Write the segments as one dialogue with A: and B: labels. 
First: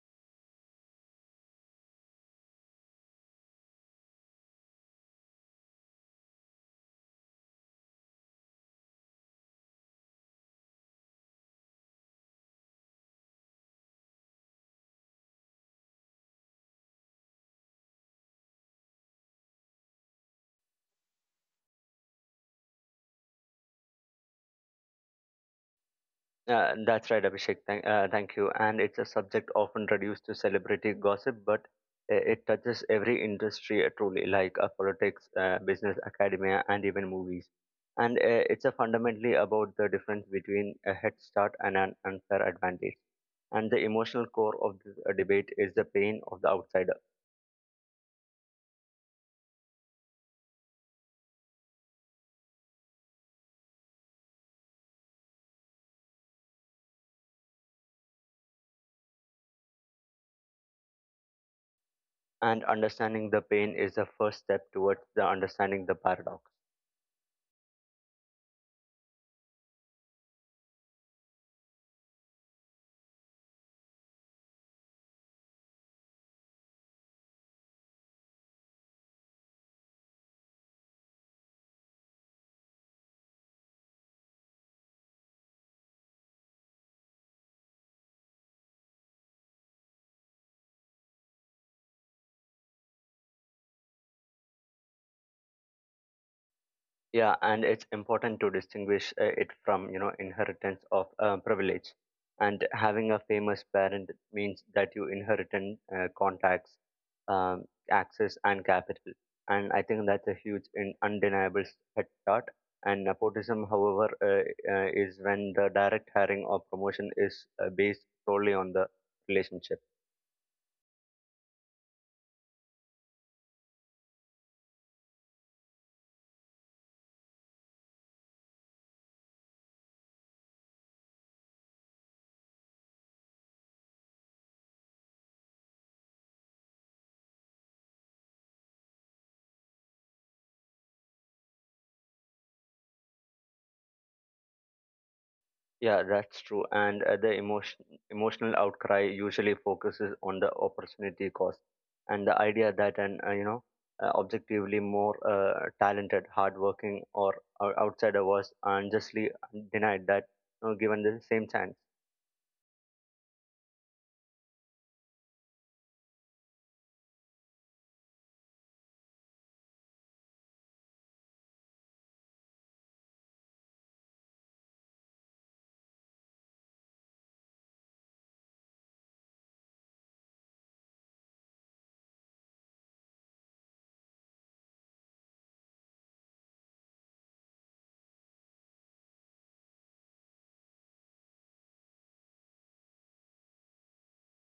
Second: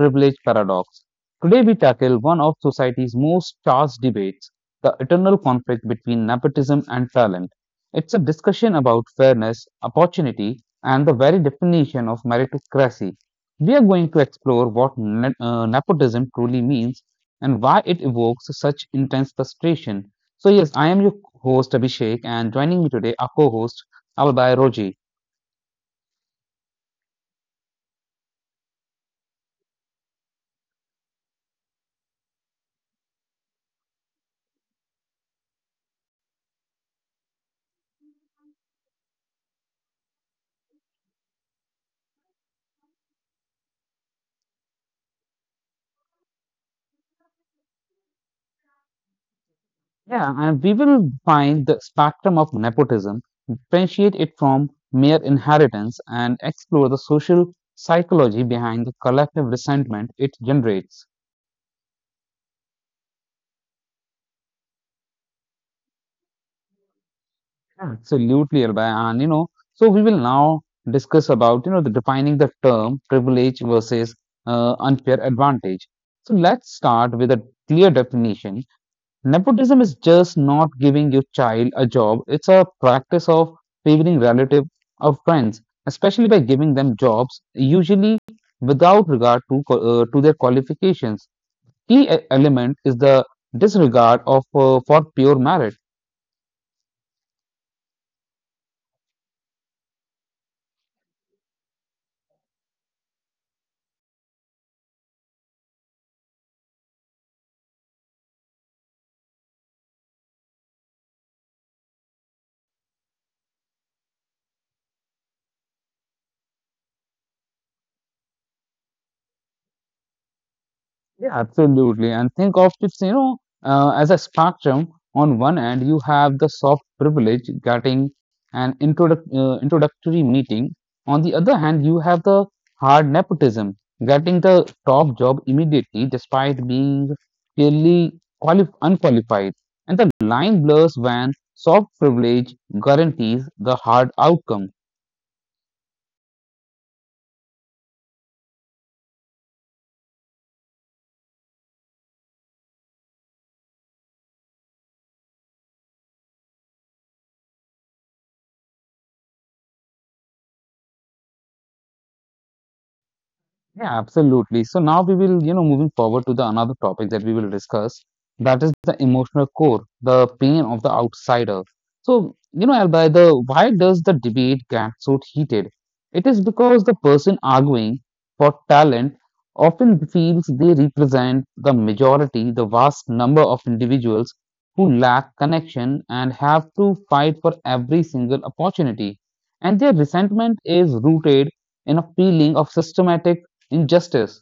A: Privilege Paradox. Today, we tackle one of society's most charged debates, the eternal conflict between nepotism and talent. It's a discussion about fairness, opportunity, and the very definition of meritocracy. We are going to explore what nepotism truly means and why it evokes such intense frustration. So, yes, I am your host, Abhishek, and joining me today, our co host, Albai Roji.
B: That's right, Abhishek. Thank you. And it's a subject often reduced to celebrity gossip, but it touches every industry truly, like politics, business, academia, and even movies. And it's a fundamentally about the difference between a head start and an unfair advantage. And the emotional core of this debate is the pain of the outsider.
A: Yeah, and we will find the spectrum of nepotism, differentiate it from mere inheritance, and explore the social psychology behind the collective resentment it generates.
B: And understanding the pain is the first step towards the understanding the paradox.
A: Yeah. Absolutely, Albay. And so we will now discuss about the defining the term privilege versus unfair advantage. So let's start with a clear definition. Nepotism is just not giving your child a job, it's a practice of favoring relatives or friends, especially by giving them jobs, usually without regard to, to their qualifications. Key element is the disregard of, for pure merit.
B: Yeah, and it's important to distinguish it from, you know, inheritance of privilege. And having a famous parent means that you inherit contacts, um, access, and capital. And I think that's a huge and undeniable head start. And nepotism, however, is when the direct hiring or promotion is based solely on the relationship.
A: Yeah, absolutely. And think of it, as a spectrum. On one end, you have the soft privilege getting an introductory meeting. On the other hand, you have the hard nepotism, getting the top job immediately despite being clearly unqualified. And the line blurs when soft privilege guarantees the hard outcome.
B: Yeah, that's true. And emotional outcry usually focuses on the opportunity cost and the idea that an objectively more talented, hardworking, or outsider was unjustly denied that you know, given the same chance.
A: Yeah, absolutely. So now we will, moving forward to the another topic that we will discuss, that is the emotional core, the pain of the outsider. So, you know, Albaida, why does the debate get so heated? It is because the person arguing for talent often feels they represent the majority, the vast number of individuals who lack connection and have to fight for every single opportunity. And their resentment is rooted in a feeling of systematic injustice.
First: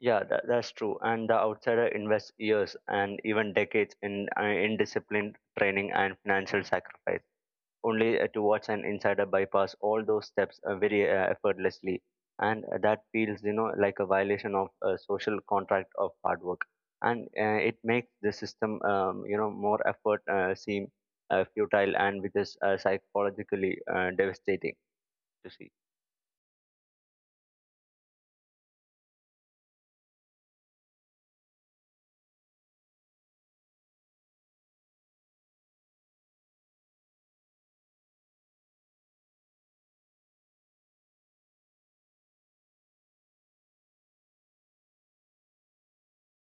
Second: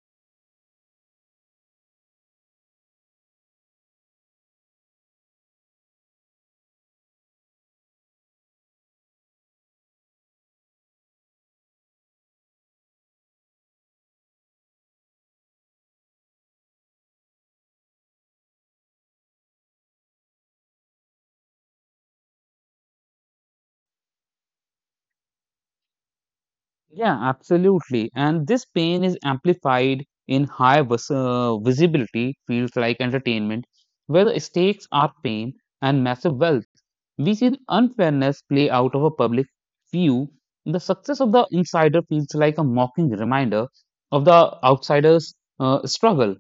B: Yeah, that's true. And the outsider invests years and even decades in disciplined training and financial sacrifice only to watch an insider bypass all those steps very effortlessly and that feels you know like a violation of a social contract of hard work and it makes the system you know more effort seem futile and which is psychologically devastating to see.
A: Yeah, absolutely. And this pain is amplified in high visibility fields like entertainment, where the stakes are fame and massive wealth. We see the unfairness play out of a public view. The success of the insider feels like a mocking reminder of the outsider's struggle.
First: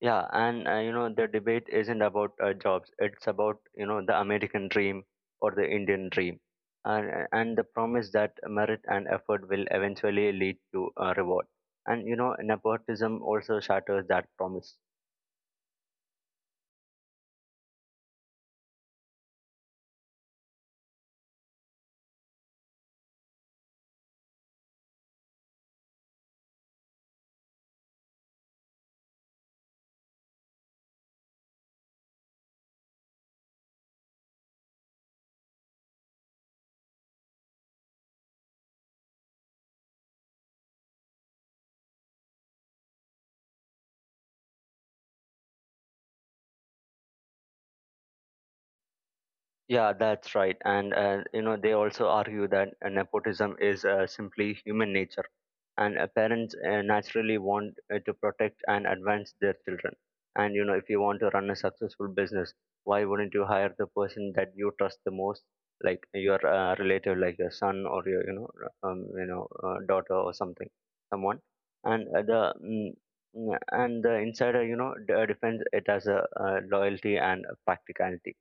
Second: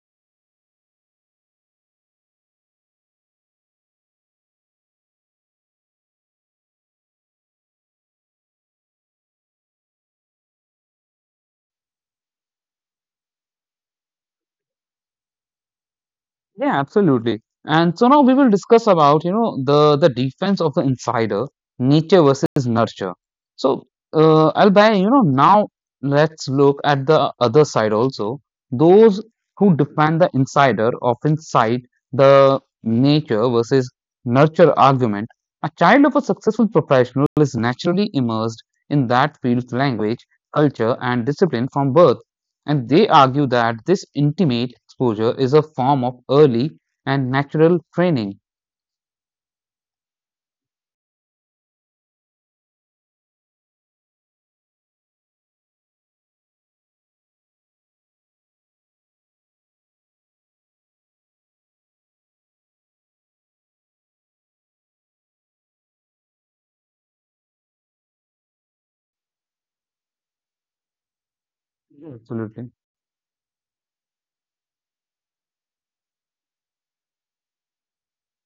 B: Yeah, and you know the debate isn't about jobs. It's about you know the American dream or the Indian dream, and the promise that merit and effort will eventually lead to a reward. And you know nepotism also shatters that promise.
A: Yeah, absolutely. And so now we will discuss about, you know, the defense of the insider, nature versus nurture. So, Albay, you know, now let's look at the other side also. Those who defend the insider often cite the nature versus nurture argument. A child of a successful professional is naturally immersed in that field's language, culture, and discipline from birth. And they argue that this intimate exposure is a form of early and natural training.
B: Yeah, that's right. And you know, they also argue that nepotism is simply human nature, and parents naturally want to protect and advance their children. And you know, if you want to run a successful business, why wouldn't you hire the person that you trust the most, like your relative, like your son or your you know, daughter or something, someone. And
A: Yeah, absolutely.
B: and the insider, you know, defends it as a loyalty and practicality.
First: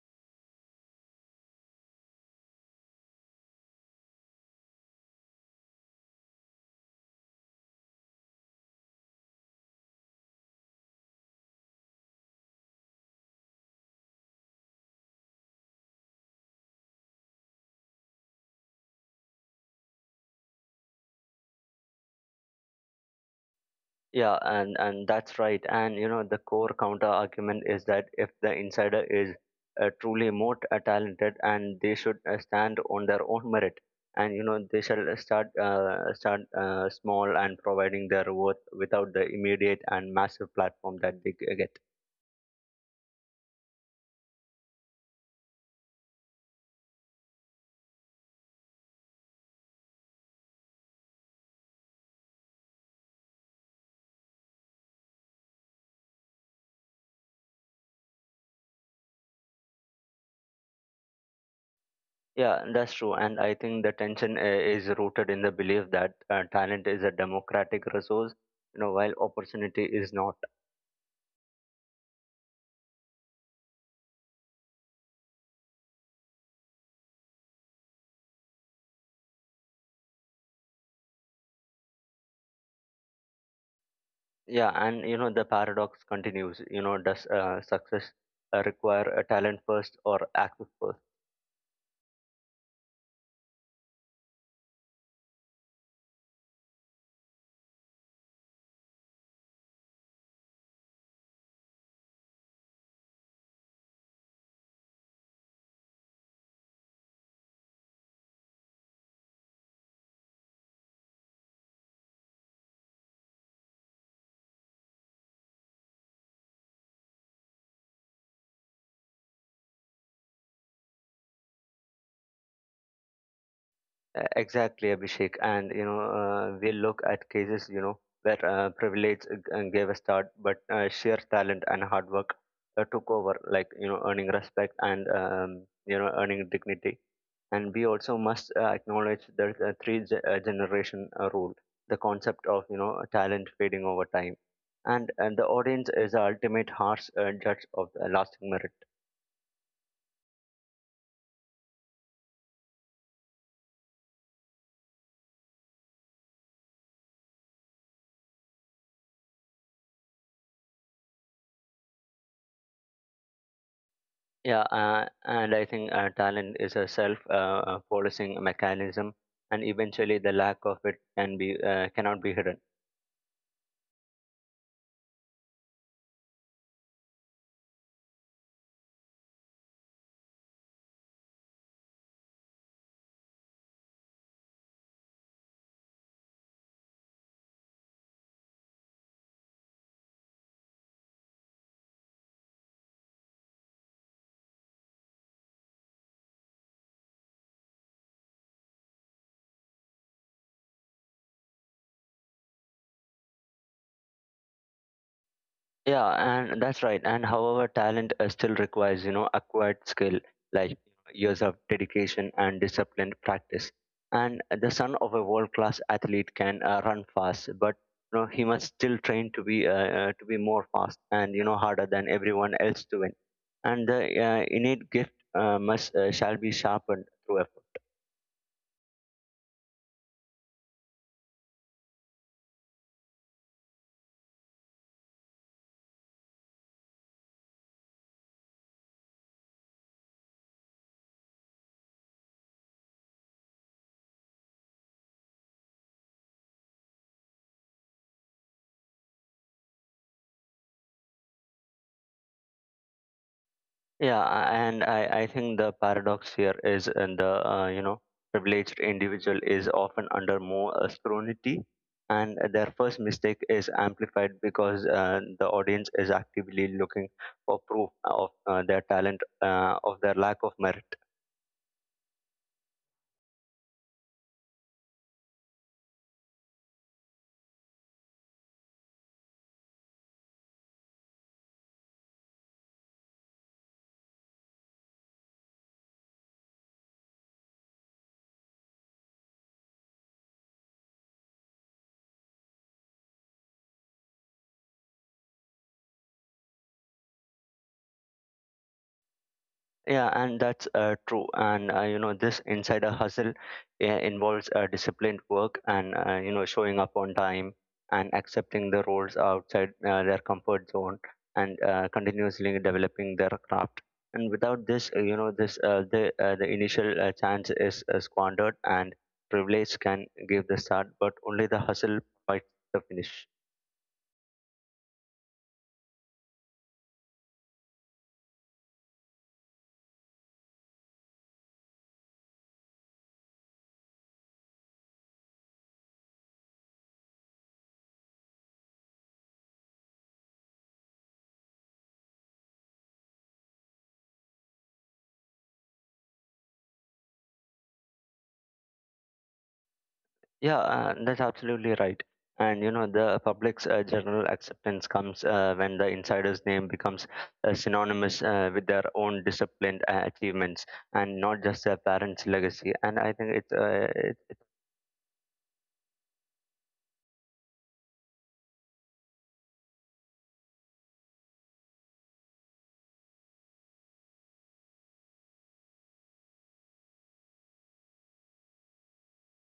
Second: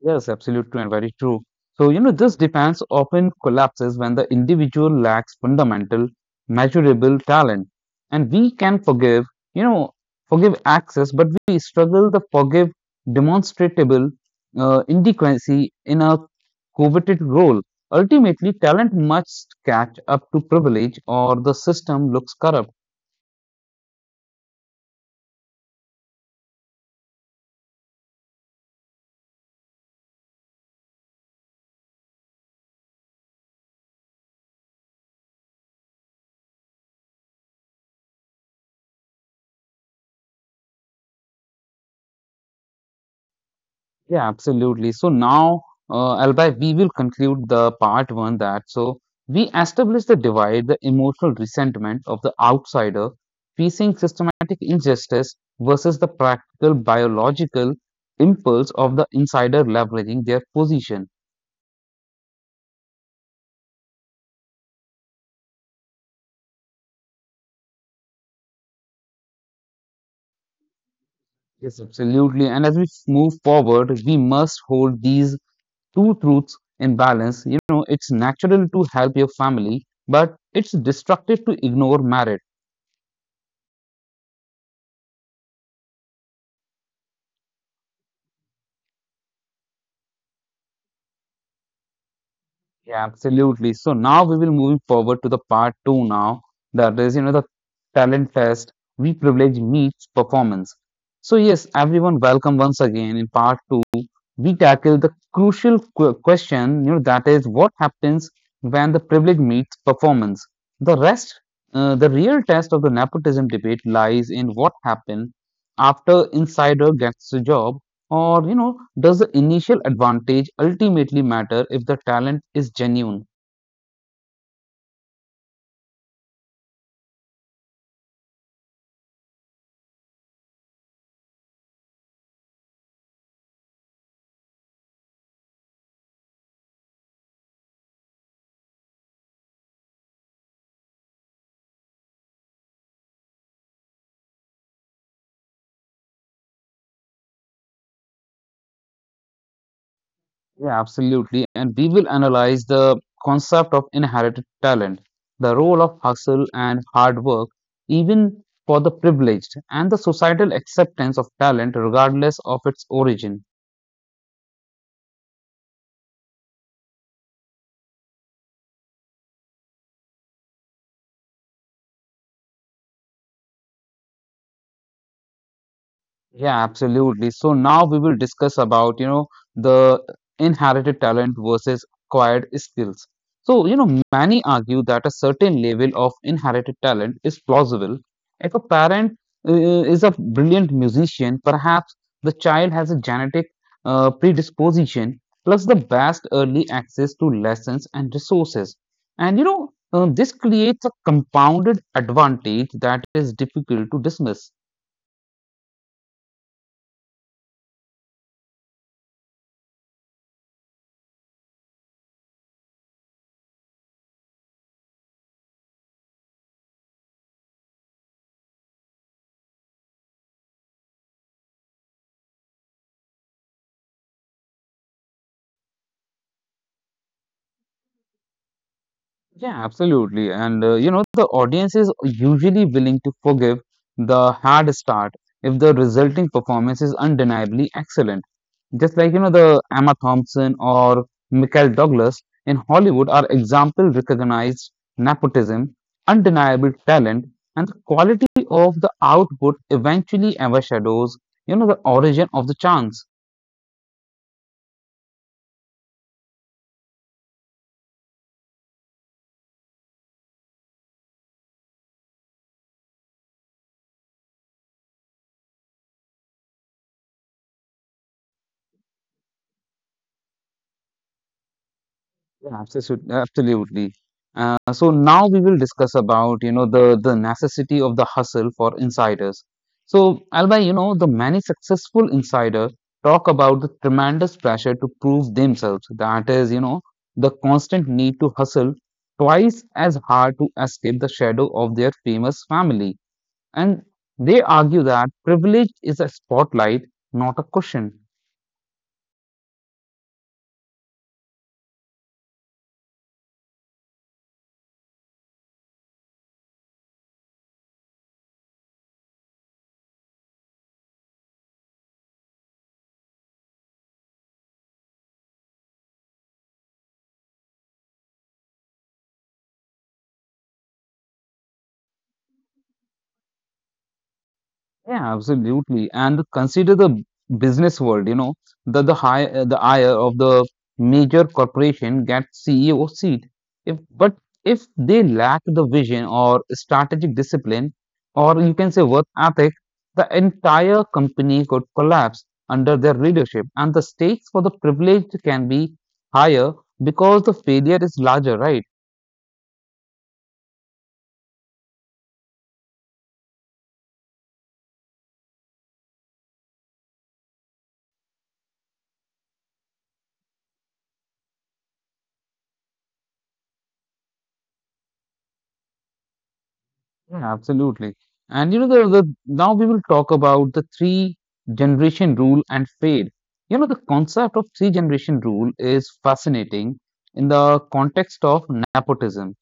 A: Yes, absolutely and very true. So, you know, this defense often collapses when the individual lacks fundamental, measurable talent. And we can forgive, you know, forgive access, but we struggle to forgive demonstrable inadequacy in a coveted role. Ultimately, talent must catch up to privilege or the system looks corrupt.
B: Yeah, and that's right. And you know, the core counter argument is that if the insider is talented, and they should stand on their own merit, and you know, they shall start small and providing their worth without the immediate and massive platform that they get.
A: Yeah, absolutely. So now, Albay, we will conclude the part one that so we established the divide, the emotional resentment of the outsider facing systematic injustice versus the practical biological impulse of the insider leveraging their position.
B: Yeah, that's true. And I think the tension is rooted in the belief that talent is a democratic resource, you know, while opportunity is not.
A: Yes, absolutely. And as we move forward, we must hold these two truths in balance. You know, it's natural to help your family, but it's destructive to ignore merit.
B: Yeah, and you know the paradox continues. You know, does success require a talent first or access first?
A: Yeah, absolutely. So now we will move forward to the part two now. That is, you know, the talent test. We privilege meets performance. So yes, everyone, welcome once again in part two we tackle the crucial question, you know, that is what happens when the privilege meets performance. The rest, the real test of the nepotism debate lies in what happens after insider gets the job, or you know, does the initial advantage ultimately matter if the talent is genuine?
B: Exactly, Abhishek. And you know, we look at cases, you know, where privilege gave a start, but sheer talent and hard work took over, like you know, earning respect and you know, earning dignity. And we also must acknowledge the generation rule, the concept of you know, talent fading over time, and the audience is the ultimate harsh judge of the lasting merit.
A: Yeah, absolutely. And we will analyze the concept of inherited talent, the role of hustle and hard work, even for the privileged, and the societal acceptance of talent regardless of its origin.
B: Yeah, and I think talent is a self policing mechanism, and eventually the lack of it cannot be hidden.
A: Yeah, absolutely. So now we will discuss about, you know, the inherited talent versus acquired skills. So, you know, many argue that a certain level of inherited talent is plausible. If a parent is a brilliant musician, perhaps the child has a genetic predisposition plus the best early access to lessons and resources. And, this creates a compounded advantage that is difficult to dismiss.
B: Yeah, and that's right. And however, talent still requires, you know, acquired skill like years of dedication and disciplined practice. And the son of a world-class athlete can run fast, but you know he must still train to be more fast and you know harder than everyone else to win. And the innate gift must shall be sharpened through effort.
A: Yeah, absolutely. And you know, the audience is usually willing to forgive the hard start if the resulting performance is undeniably excellent. Just like, you know, the Emma Thompson or Michael Douglas in Hollywood are example recognized nepotism, undeniable talent, and the quality of the output eventually overshadows, you know, the origin of the chance.
B: Yeah, I think the paradox here is in the you know privileged individual is often under more scrutiny, and their first mistake is amplified because the audience is actively looking for proof of of their lack of merit.
A: Yeah, absolutely, absolutely. So now we will discuss about the necessity of the hustle for insiders. So Alba, you know the many successful insider talk about the tremendous pressure to prove themselves. That is, you know, the constant need to hustle twice as hard to escape the shadow of their famous family. And they argue that privilege is a spotlight, not a cushion.
B: Yeah, and that's true. And you know, this insider hustle involves disciplined work and you know showing up on time and accepting the roles outside their comfort zone and continuously developing their craft. And without this, the initial chance is squandered, and privilege can give the start, but only the hustle fights the finish.
A: Yeah, absolutely. And consider the business world, you know, the high the higher of the major corporation gets CEO seat. If but if they lack the vision or strategic discipline, or you can say work ethic, the entire company could collapse under their leadership, and the stakes for the privileged can be higher because the failure is larger, right?
B: Yeah, that's absolutely right. And you know, the public's general acceptance comes when the insider's name becomes synonymous with their own disciplined achievements and not just their parents' legacy. And I think it's
A: Yeah, absolutely. And you know, the now we will talk about the three generation rule and fade. You know, the concept of three generation rule is fascinating in the context of nepotism.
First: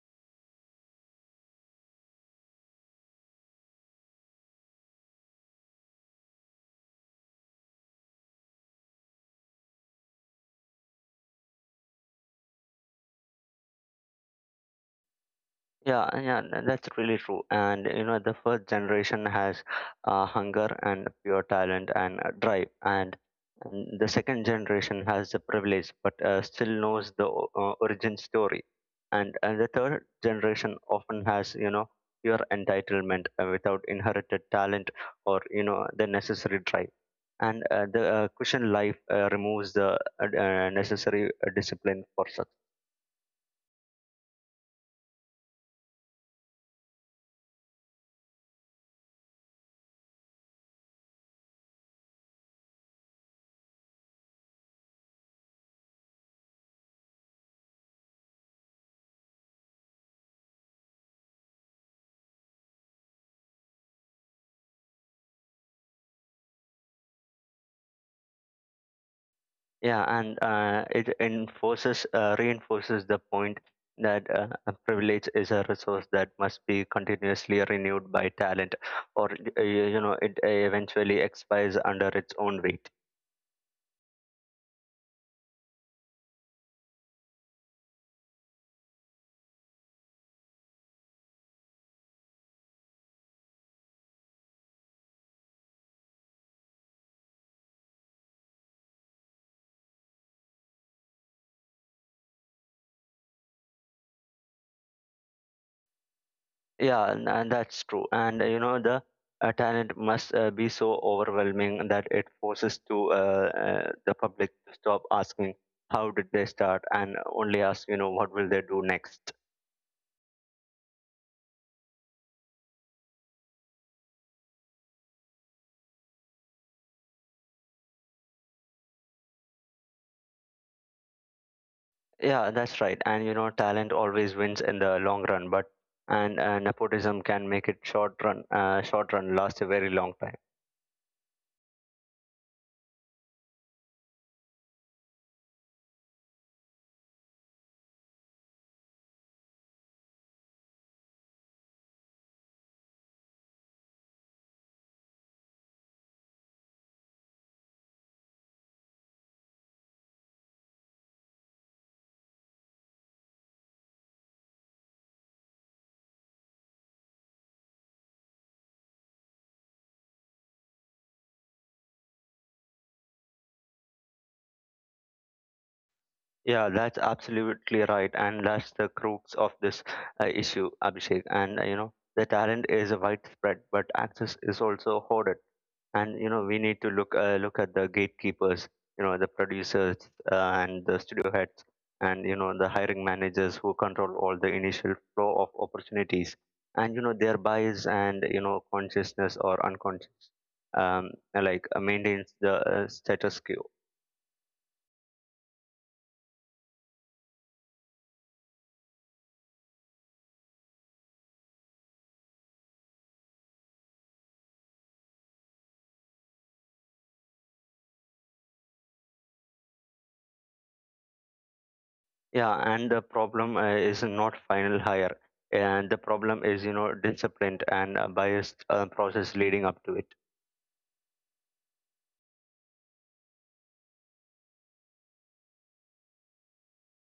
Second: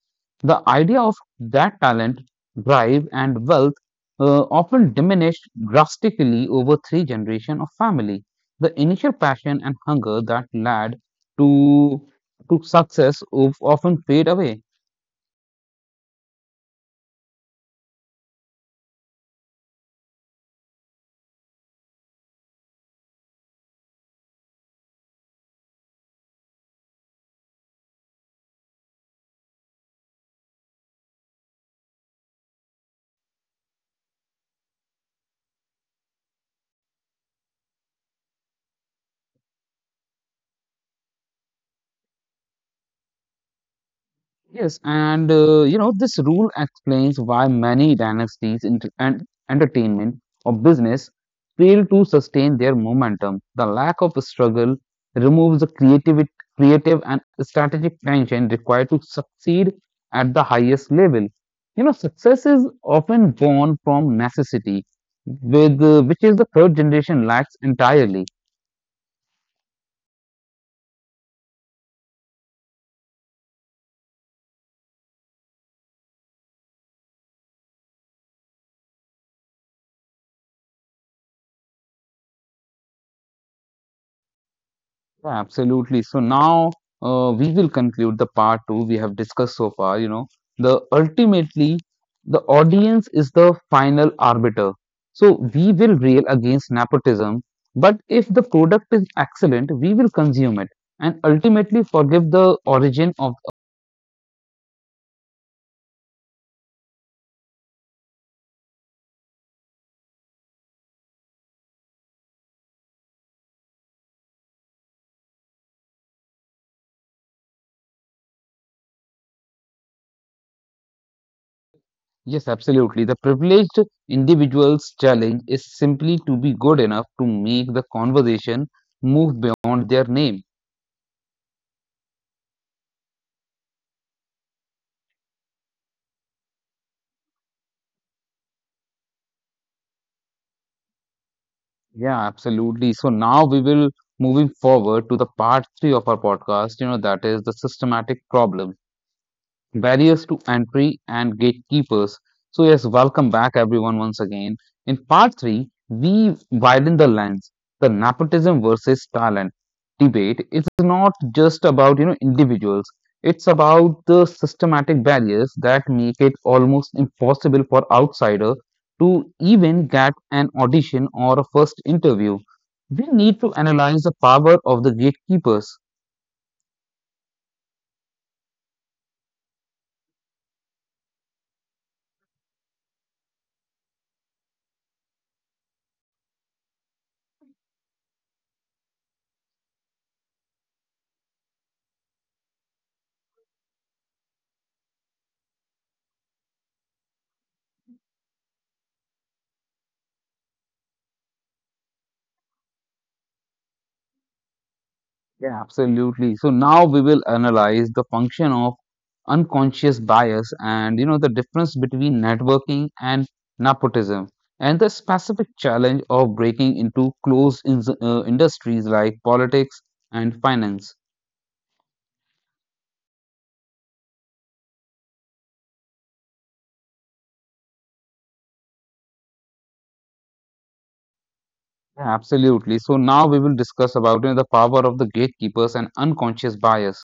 A: The idea of that talent, drive, and wealth often diminished drastically over three generation of family. The initial passion and hunger that led to to success of, often fade away.
B: yeah, that's really true. And you know, the first generation has hunger and pure talent and drive, and the second generation has the privilege but still knows the origin story, and the third generation often has you know pure entitlement without inherited talent or you know the necessary drive. And the cushion life removes the necessary discipline for success.
A: Yes, and you know, this rule explains why many dynasties in and entertainment or business fail to sustain their momentum. The lack of struggle removes the creative and strategic tension required to succeed at the highest level. You know, success is often born from necessity, with which is the third generation lacks entirely.
B: Yeah, and it enforces reinforces the point that a privilege is a resource that must be continuously renewed by talent, or you know, it eventually expires under its own weight.
A: Yeah, absolutely. So now we will conclude the part two we have discussed so far. You know, the ultimately the audience is the final arbiter. So we will rail against nepotism, but if the product is excellent, we will consume it and ultimately forgive the origin of.
B: Yeah, and that's true. And you know, the talent must be so overwhelming that it forces to the public to stop asking how did they start and only ask you know what will they do next.
A: Yes, absolutely. The privileged individual's challenge is simply to be good enough to make the conversation move beyond their name.
B: Yeah, that's right. And you know, talent always wins in the long run, but and nepotism can make it short run last a very long time.
A: Yeah, absolutely. So now we will moving forward to the part three of our podcast, you know, that is the systematic problems barriers to entry and gatekeepers. So, yes, welcome back everyone once again. In part three, we widen the lens. The nepotism versus talent debate is not just about, you know, individuals. It's about the systematic barriers that make it almost impossible for outsider to even get an audition or a first interview. We need to analyze the power of the gatekeepers.
B: Yeah, that's absolutely right, and that's the crux of this issue, Abhishek. And you know, the talent is widespread, but access is also hoarded. And you know we need to look at the gatekeepers you know the producers and the studio heads and you know the hiring managers who control all the initial flow of opportunities and you know their bias and you know consciousness or unconscious like maintains the status quo.
A: Yeah, absolutely. So now we will analyze the function of unconscious bias and you know the difference between networking and nepotism and the specific challenge of breaking into closed in industries like politics and finance.
B: Yeah, and the problem is not final hire and the problem is you know disciplined and biased process leading up to it.
A: Yeah, absolutely. So now we will discuss about you know, the power of the gatekeepers and unconscious bias.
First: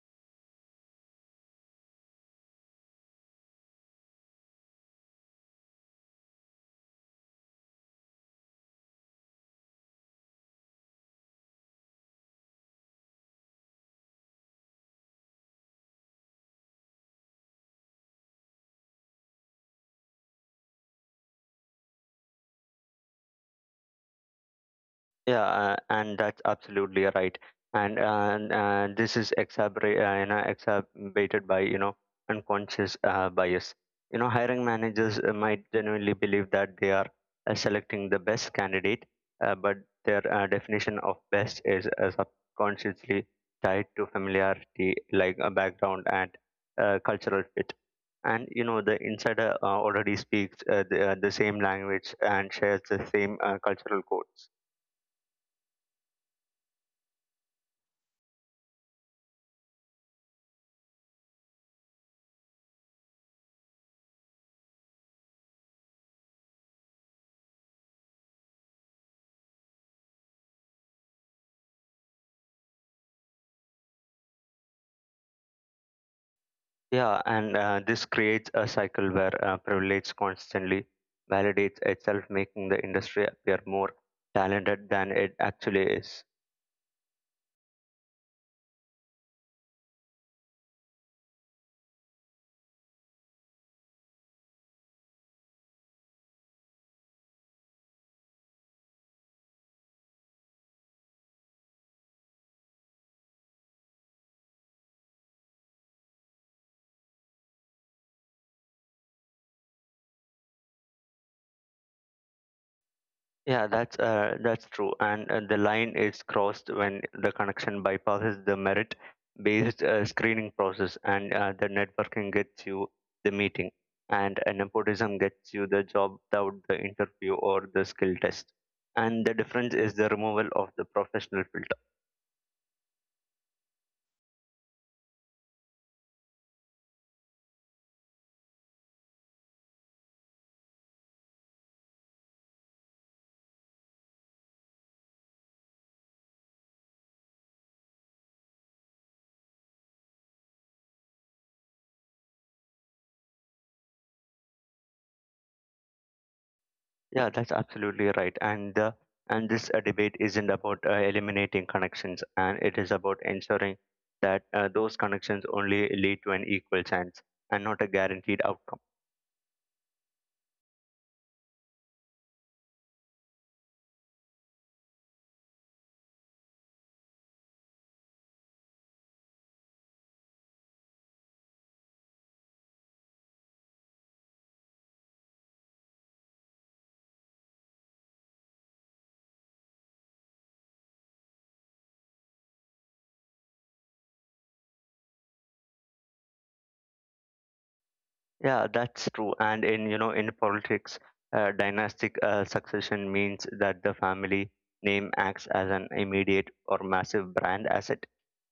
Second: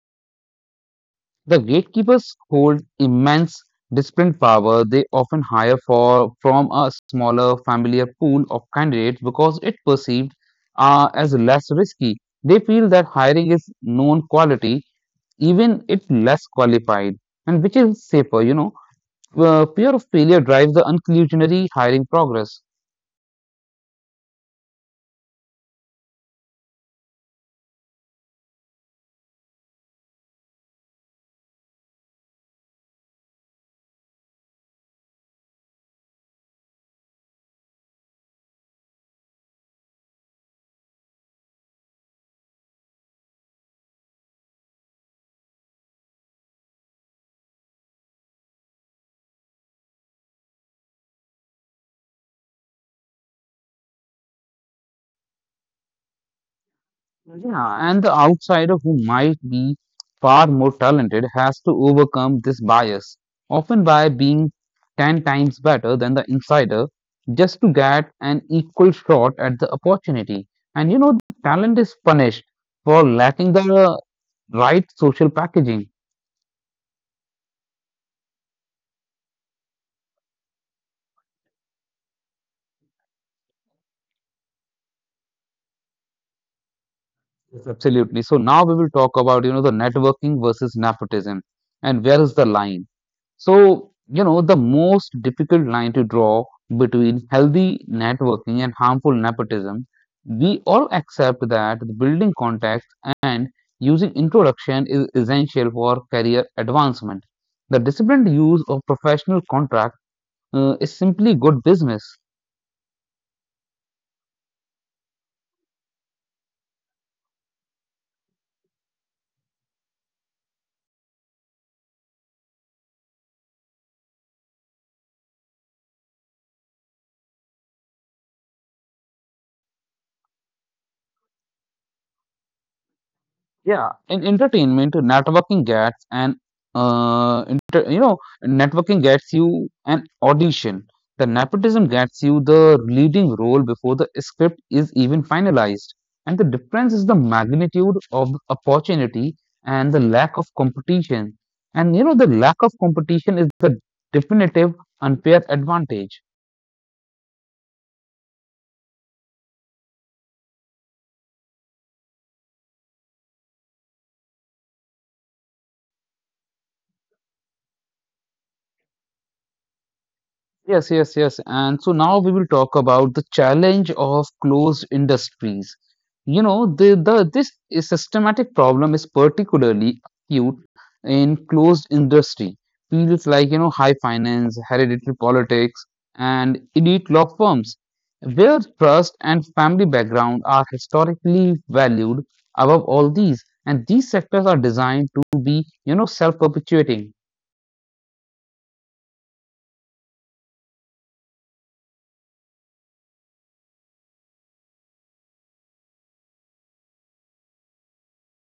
A: The gatekeepers hold immense disciplined power. They often hire for from a smaller familiar pool of candidates because it perceived as less risky. They feel that hiring is known quality, even if less qualified, and which is safer, you know. Fear of failure drives the inclusionary hiring progress.
B: Yeah, and that's absolutely right. And this is exacerbated by you know unconscious bias. You know, hiring managers might genuinely believe that they are selecting the best candidate, but their definition of best is subconsciously tied to familiarity, like a background and cultural fit. And you know, the insider already speaks the same language and shares the same cultural codes.
A: Yeah, and the outsider who might be far more talented has to overcome this bias, often by being ten times better than the insider, just to get an equal shot at the opportunity. And you know, talent is punished for lacking the right social packaging.
B: Yeah, and this creates a cycle where privilege constantly validates itself, making the industry appear more talented than it actually is.
A: Yes, absolutely. So now we will talk about, you know, the networking versus nepotism and where is the line. So, you know, the most difficult line to draw between healthy networking and harmful nepotism, we all accept that the building contacts and using introduction is essential for career advancement. The disciplined use of professional contract is simply good business.
B: Yeah, that's true. And the line is crossed when the connection bypasses the merit-based screening process, and the networking gets you the meeting, and nepotism gets you the job without the interview or the skill test. And the difference is the removal of the professional filter.
A: Yeah, in entertainment, networking gets an uh, inter- you know, networking gets you an audition. The nepotism gets you the leading role before the script is even finalized. And the difference is the magnitude of the opportunity and the lack of competition. And you know, the lack of competition is the definitive unfair advantage.
B: Yeah, that's absolutely right. And this debate isn't about eliminating connections, and it is about ensuring that those connections only lead to an equal chance and not a guaranteed outcome.
A: Yes, yes, yes. And so now we will talk about the challenge of closed industries. You know, the this is systematic problem is particularly acute in closed industry fields like high finance, hereditary politics, and elite law firms, where trust and family background are historically valued above all these. And these sectors are designed to be self-perpetuating.
B: Yeah, that's true. And in you know in politics, dynastic succession means that the family name acts as an immediate or massive brand asset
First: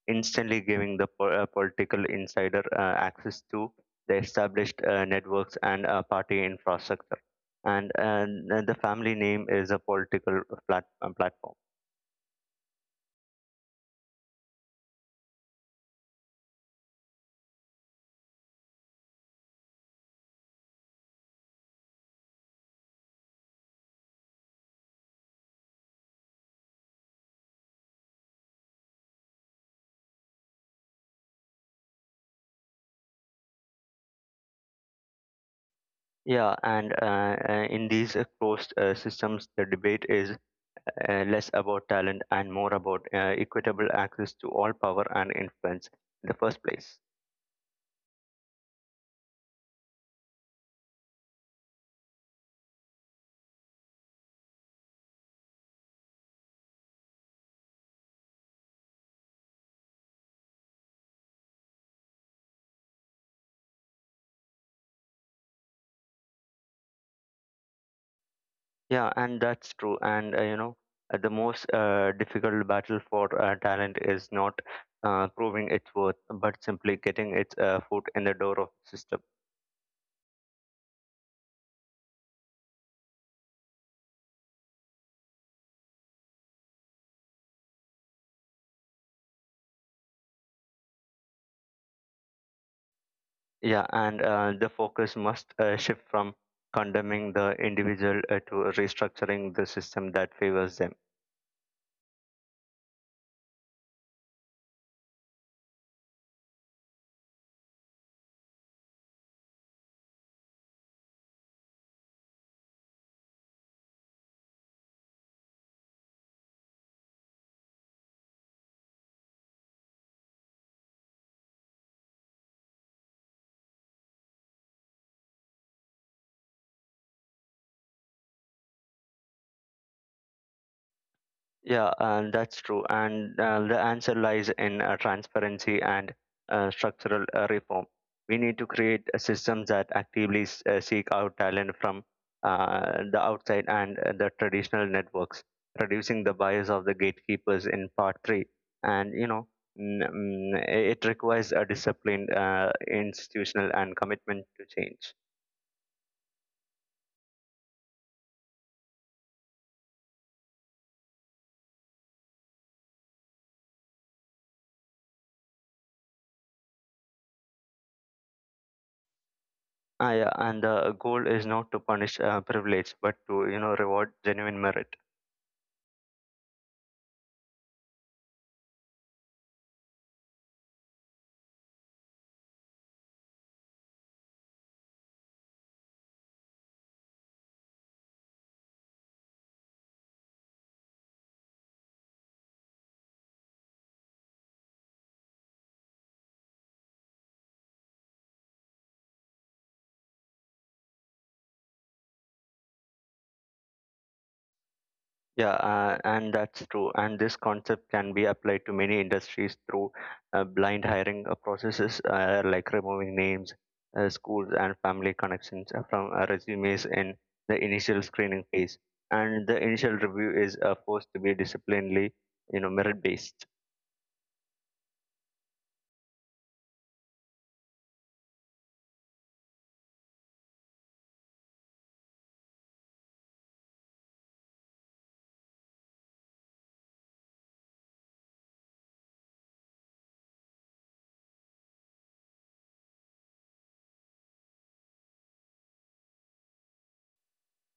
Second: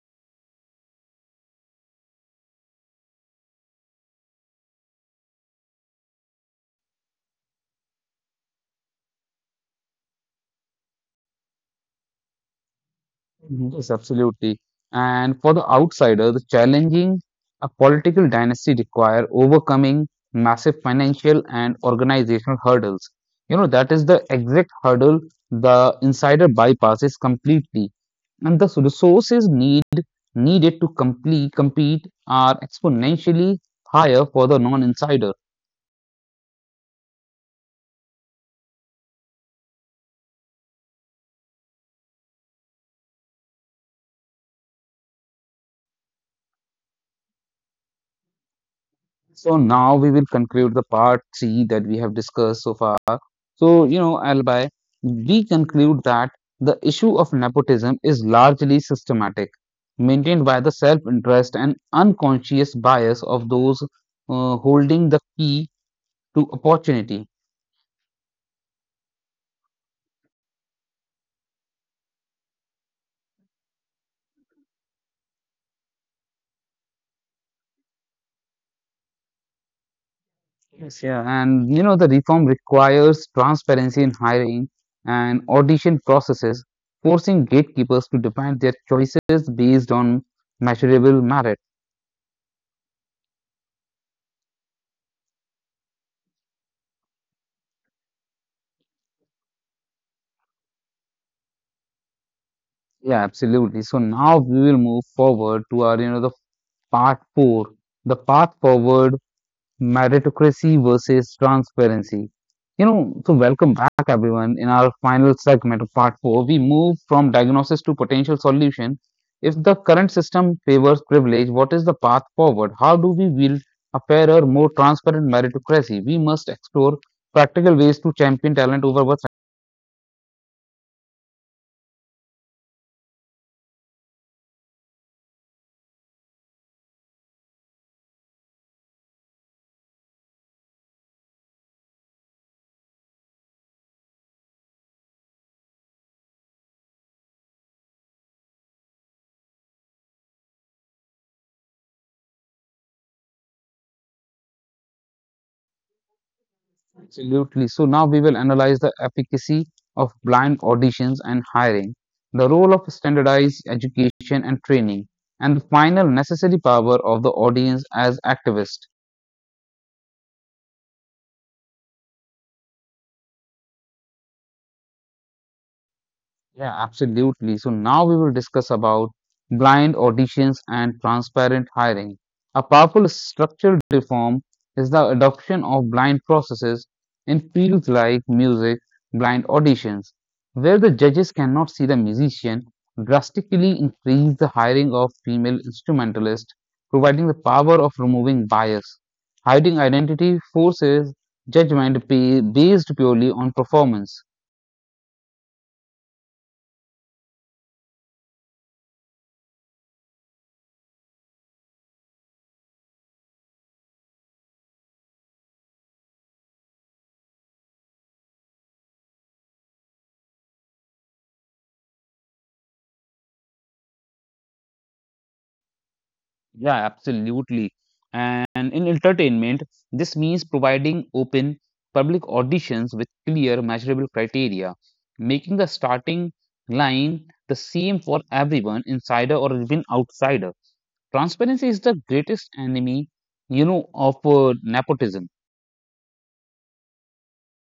B: instantly giving the political insider access to the established networks and party infrastructure. And, the family name is a political platform.
A: Yes, absolutely. And for the outsider, the challenging a political dynasty require overcoming massive financial and organizational hurdles. You know, that is the exact hurdle the insider bypasses completely. And the resources needed to compete are exponentially higher for the non-insider.
B: Yeah, and in these closed systems, the debate is less about talent and more about equitable access to all power and influence in the first place.
A: So now we will conclude the part three that we have discussed so far. So, you know, Albai, we conclude that the issue of nepotism is largely systematic, maintained by the self interest and unconscious bias of those holding the key to opportunity.
B: Yeah, and that's true. And you know, the most difficult battle for talent is not proving its worth, but simply getting its foot in the door of the system.
A: Yes, yeah. And, you know, the reform requires transparency in hiring and audition processes, forcing gatekeepers to define their choices based on measurable merit.
B: Yeah, and the focus must shift from condemning the individual to restructuring the system that favors them.
A: Yeah, absolutely. So now we will move forward to our, you know, the part four, the path forward, meritocracy versus transparency. You know, so welcome back everyone. In our final segment of part four, we move from diagnosis to potential solution. If the current system favors privilege, what is the path forward? How do we build a fairer, more transparent meritocracy? We must explore practical ways to champion talent over what's
B: Yeah, and that's true. And the answer lies in transparency and structural reform. We need to create systems that actively seek out talent from the outside and the traditional networks, reducing the bias of the gatekeepers in part three. And n- it requires a disciplined, institutional, and commitment to change.
A: absolutely. So now we will analyze the efficacy of blind auditions and hiring, the role of standardized education and training, and the final necessary power of the audience as activists.
B: Ah, yeah, and the goal is not to punish privilege, but to reward genuine merit.
A: Yeah, absolutely. So now we will discuss about blind auditions and transparent hiring. A powerful structural reform is the adoption of blind processes in fields like music, blind auditions, where the judges cannot see the musician, drastically increase the hiring of female instrumentalists, providing the power of removing bias. Hiding identity forces judgment based purely on performance.
B: Yeah, and that's true. And this concept can be applied to many industries through blind hiring processes, like removing names, schools, and family connections from resumes in the initial screening phase. And the initial review is forced to be disciplinarily, you know, merit based.
A: Yeah, absolutely. And in entertainment, this means providing open public auditions with clear measurable criteria, making the starting line the same for everyone, insider or even outsider. Transparency is the greatest enemy, you know, of nepotism.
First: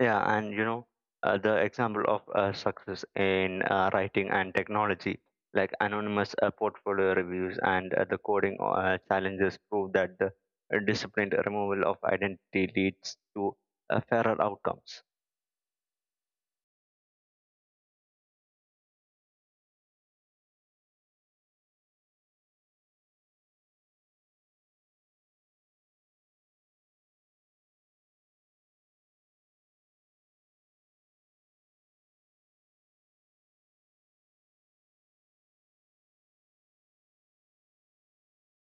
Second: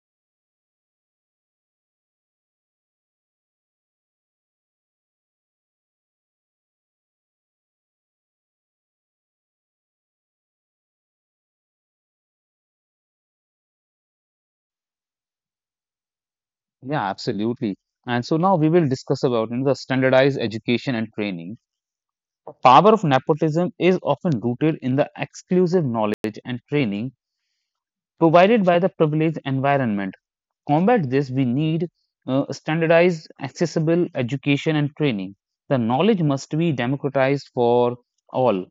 B: Yeah, and you know, the example of success in writing and technology, like anonymous portfolio reviews and the coding challenges, prove that the disciplined removal of identity leads to fairer outcomes.
A: Yeah, absolutely. And so now we will discuss about, the standardized education and training. The power of nepotism is often rooted in the exclusive knowledge and training provided by the privileged environment. To combat this, we need standardized, accessible education and training. The knowledge must be democratized for all.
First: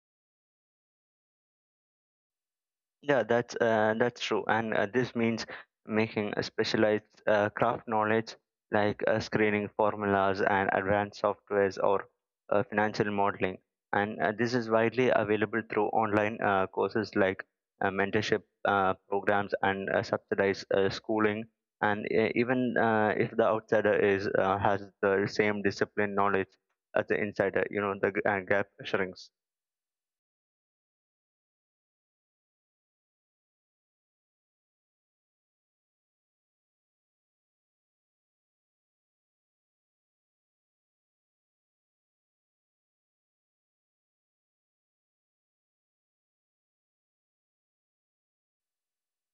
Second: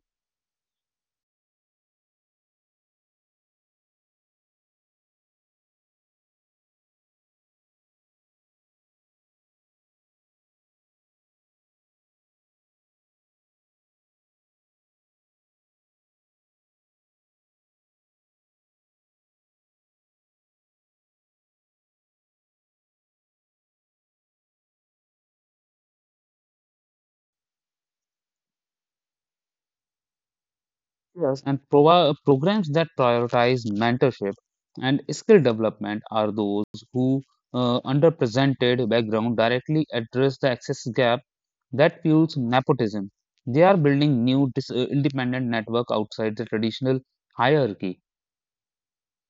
B: Yeah, that's true, and this means making a specialized craft knowledge like screening formulas and advanced softwares or financial modeling. And this is widely available through online courses like mentorship programs and subsidized schooling. And even if the outsider is has the same discipline knowledge as the insider, you know the gap shrinks.
A: Yes. And programs that prioritize mentorship and skill development are those who underrepresented background directly address the access gap that fuels nepotism. They are building new independent network outside the traditional hierarchy.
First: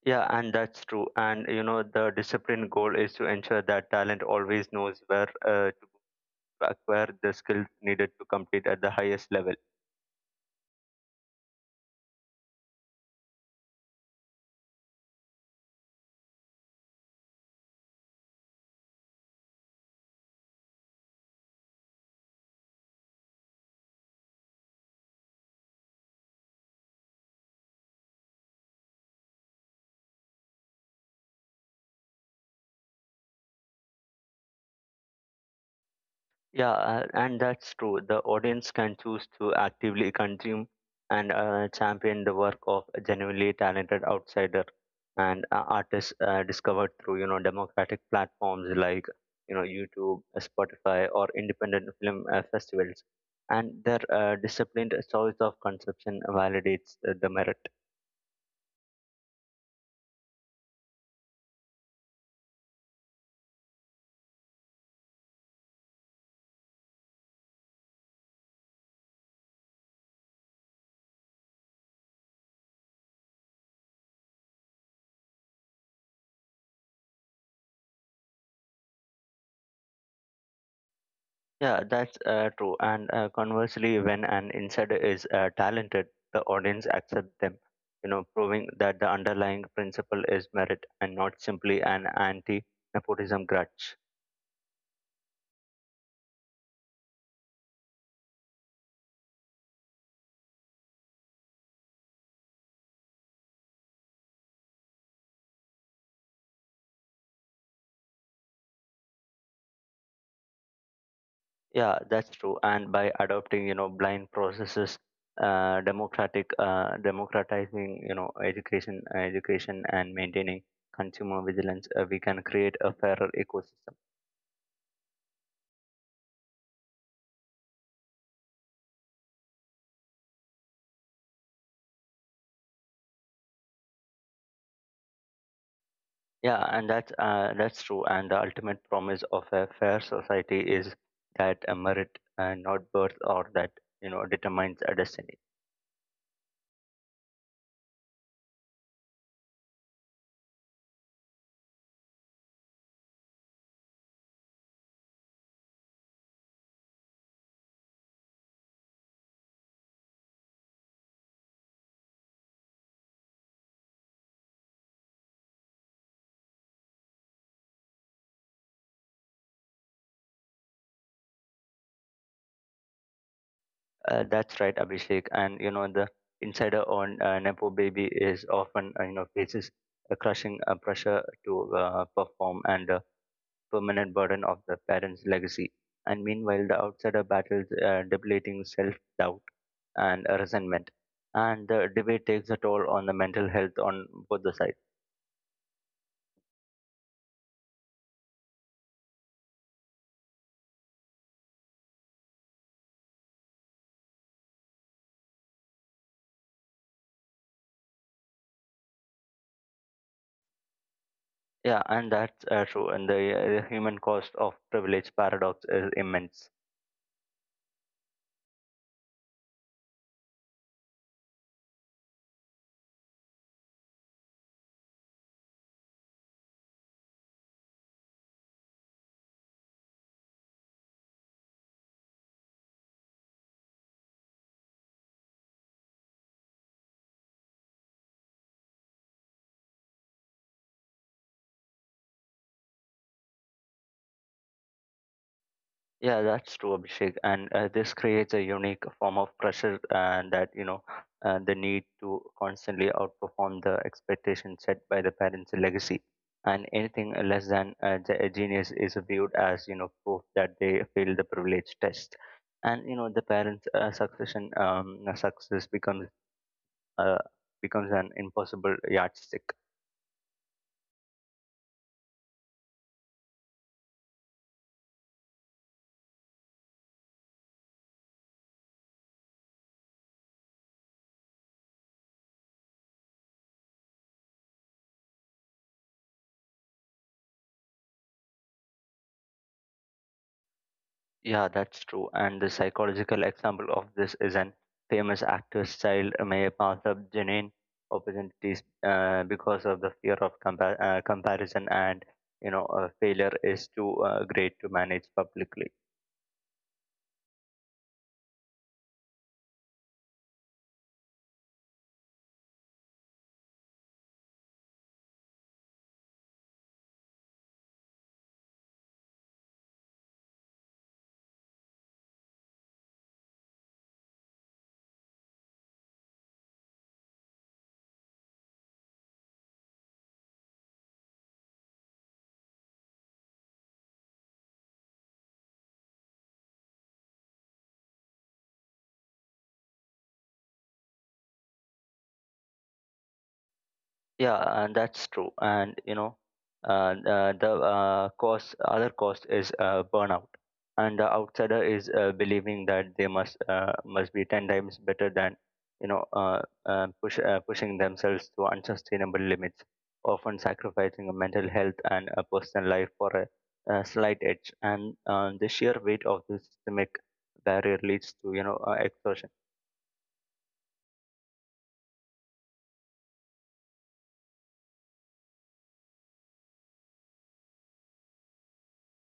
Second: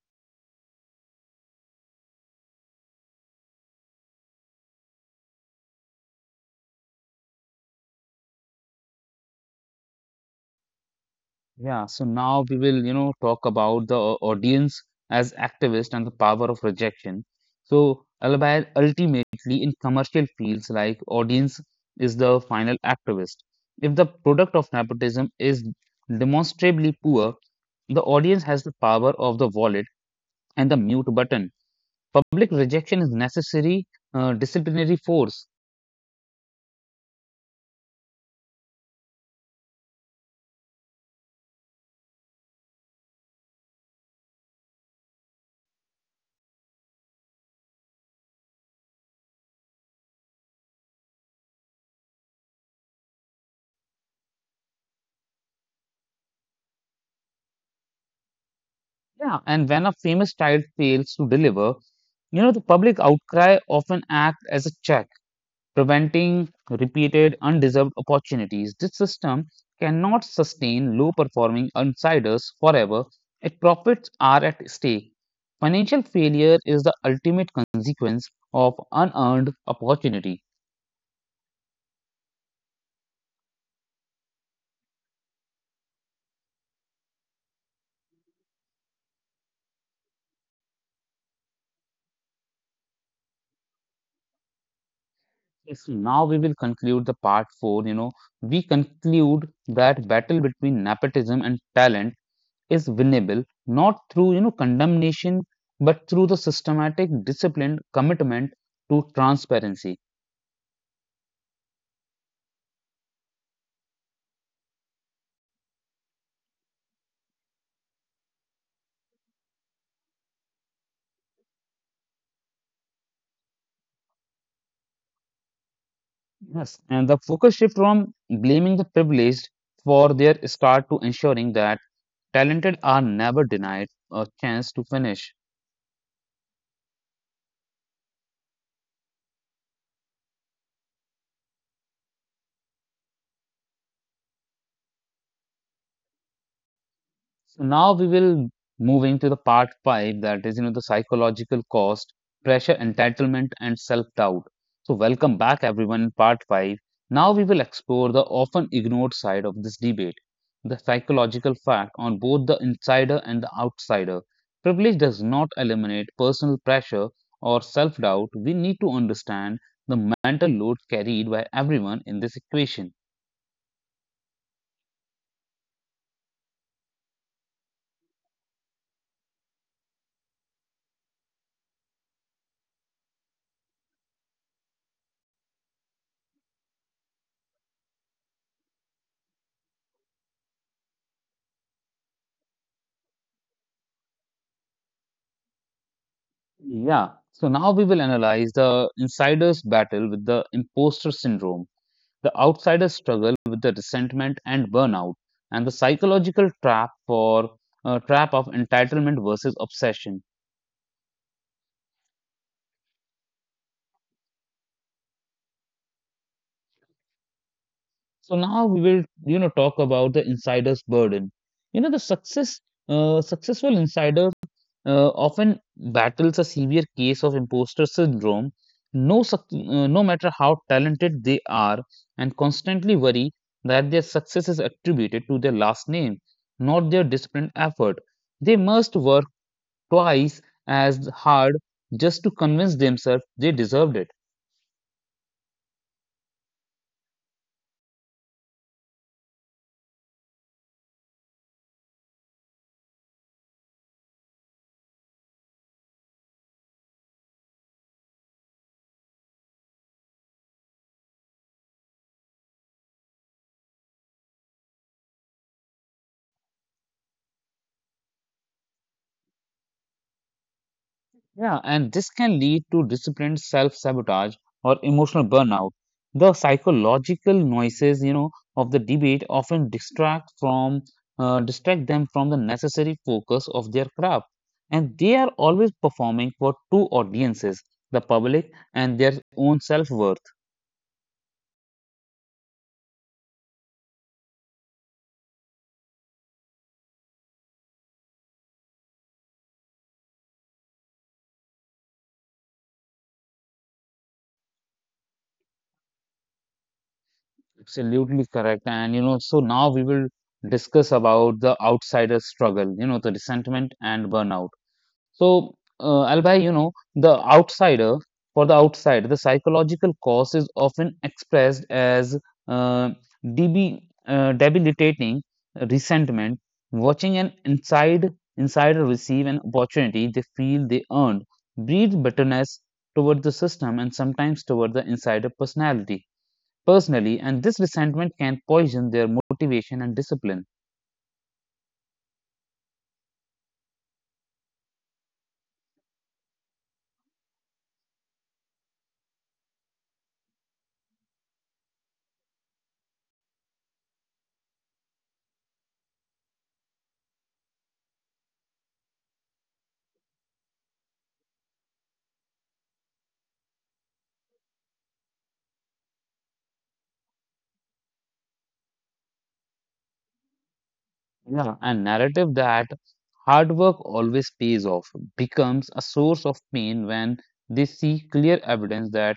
B: Yeah, and that's true. And you know, the discipline goal is to ensure that talent always knows where to acquire the skills needed to compete at the highest level.
A: Yeah, so now we will, you know, talk about the audience as activist and the power of rejection. So, albeit ultimately in commercial fields like audience is the final activist. If the product of nepotism is demonstrably poor, the audience has the power of the wallet and the mute button. Public rejection is necessary disciplinary force.
B: Yeah, and that's true. The audience can choose to actively consume and champion the work of a genuinely talented outsider and artists discovered through democratic platforms like YouTube, Spotify, or independent film festivals. And their disciplined choice of conception validates the merit.
A: Yeah, and when a famous child fails to deliver, you know, the public outcry often acts as a check preventing repeated undeserved opportunities. This system cannot sustain low performing outsiders forever. Its profits are at stake. Financial failure is the ultimate consequence of unearned opportunity.
B: Yeah, that's true. And conversely, when an insider is talented, the audience accepts them, you know, proving that the underlying principle is merit and not simply an anti nepotism grudge.
A: Yes, now we will conclude the part 4. You know, we conclude that battle between nepotism and talent is winnable not through condemnation but through the systematic disciplined commitment to transparency.
B: Yeah, that's true. And by adopting, you know, blind processes, democratizing, education, and maintaining consumer vigilance, we can create a fairer ecosystem.
A: Yes, and the focus shift from blaming the privileged for their start to ensuring that talented are never denied a chance to finish.
B: Yeah, and that's true. And the ultimate promise of a fair society is that merit, not birth, or that you know determines a destiny.
A: So now we will moving to the part five, that is, you know, the psychological cost, pressure, entitlement, and self-doubt. So welcome back, everyone, in part five. Now we will explore the often ignored side of this debate, the psychological fact on both the insider and the outsider. Privilege does not eliminate personal pressure or self-doubt. We need to understand the mental load carried by everyone in this equation.
B: That's right, Abhishek. And you know the insider on nepo baby is often you know faces a crushing pressure to perform and the permanent burden of the parents' legacy. And meanwhile, the outsider battles debilitating self-doubt and resentment, and the debate takes a toll on the mental health on both the sides.
A: Yeah. So now we will analyze the insider's battle with the imposter syndrome, the outsider's struggle with the resentment and burnout, and the psychological trap for trap of entitlement versus obsession.
B: Yeah, and that's true. And the human cost of privilege paradox is immense.
A: So now we will talk about the insider's burden. You know the successful insider often battles a severe case of imposter syndrome, no matter how talented they are, and constantly worry that their success is attributed to their last name, not their disciplined effort. They must work twice as hard just to convince themselves they deserved it.
B: Yeah, that's true, Abhishek. And this creates a unique form of pressure, and that you know, the need to constantly outperform the expectations set by the parents' legacy, and anything less than a genius is viewed as you know proof that they failed the privilege test. And you know, the parents' success becomes uh, becomes an impossible yardstick.
A: Yeah, and this can lead to disciplined self sabotage or emotional burnout. The psychological noises, you know, of the debate often distract them from the necessary focus of their craft, and they are always performing for two audiences: the public and their own self worth.
B: Yeah, that's true. And the psychological example of this is an famous actor's child may pass up genuine opportunities because of the fear of comparison and failure is too great to manage publicly.
A: Absolutely correct, and you know, so now we will discuss about the outsider struggle, you know, the resentment and burnout. So, Albay, you know, for the outside, the psychological cause is often expressed as uh, debi- debilitating resentment. Watching an insider receive an opportunity they feel they earned breeds bitterness toward the system and sometimes toward the insider personality personally, and this resentment can poison their motivation and discipline.
B: Yeah, and that's true. And you know, the other cost is burnout, and the outsider is believing that they must be 10 times better than pushing themselves to unsustainable limits, often sacrificing a mental health and a personal life for a slight edge. And the sheer weight of this systemic barrier leads to exhaustion.
A: Yeah, a narrative that hard work always pays off becomes a source of pain when they see clear evidence that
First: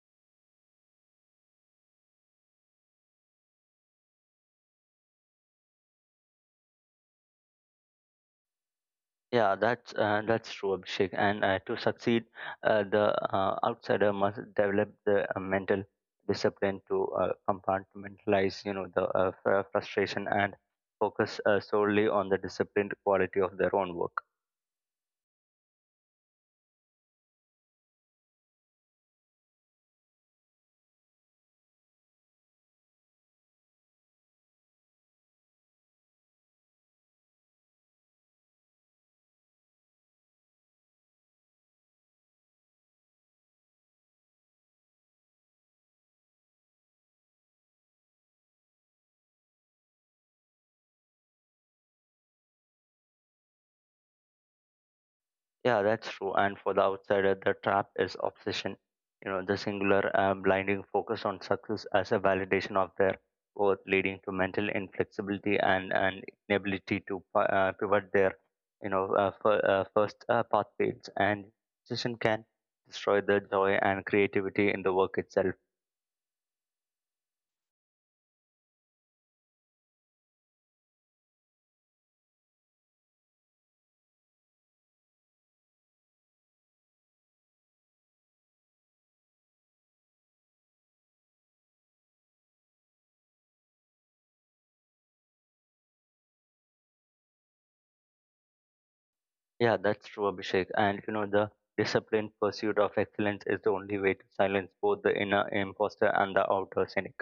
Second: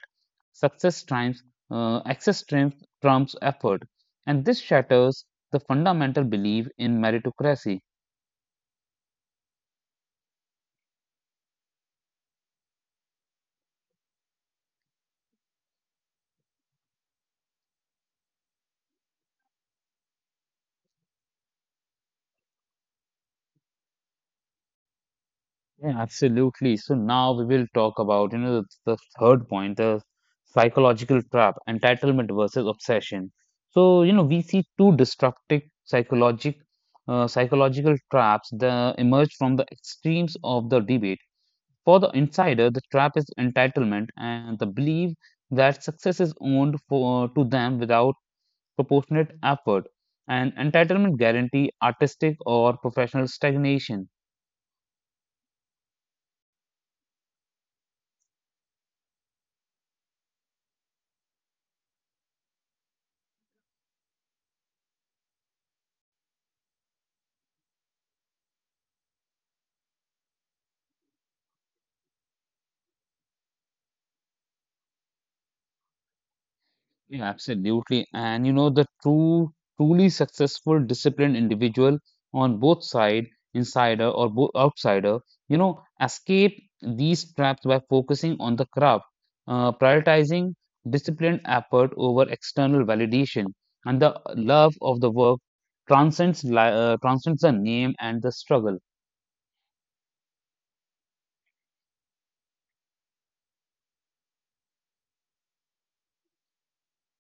A: success triumphs, access triumphs trumps effort, and this shatters the fundamental belief in meritocracy.
B: Yeah, that's true, Abhishek. And to succeed, the outsider must develop the mental discipline to compartmentalize, you know, the frustration and focus solely on the disciplined quality of their own work.
A: Yeah, absolutely. So now we will talk about, you know, the third point, the psychological trap, entitlement versus obsession. So, you know, we see two destructive psychological traps that emerge from the extremes of the debate. For the insider, the trap is entitlement and the belief that success is owned to them without proportionate effort. And entitlement guarantee artistic or professional stagnation.
B: Yeah, that's true. And for the outsider, the trap is obsession. You know, the singular blinding focus on success as a validation of their worth, leading to mental inflexibility and inability to pivot their, you know, first pathways. And obsession can destroy the joy and creativity in the work itself.
A: Yeah, absolutely. And you know, the truly successful, disciplined individual on both side, insider or bo outsider, you know, escape these traps by focusing on the craft, prioritizing disciplined effort over external validation, and the love of the work transcends the name and the struggle.
B: Yeah, that's true, Abhishek. And you know, the disciplined pursuit of excellence is the only way to silence both the inner imposter and the outer cynic.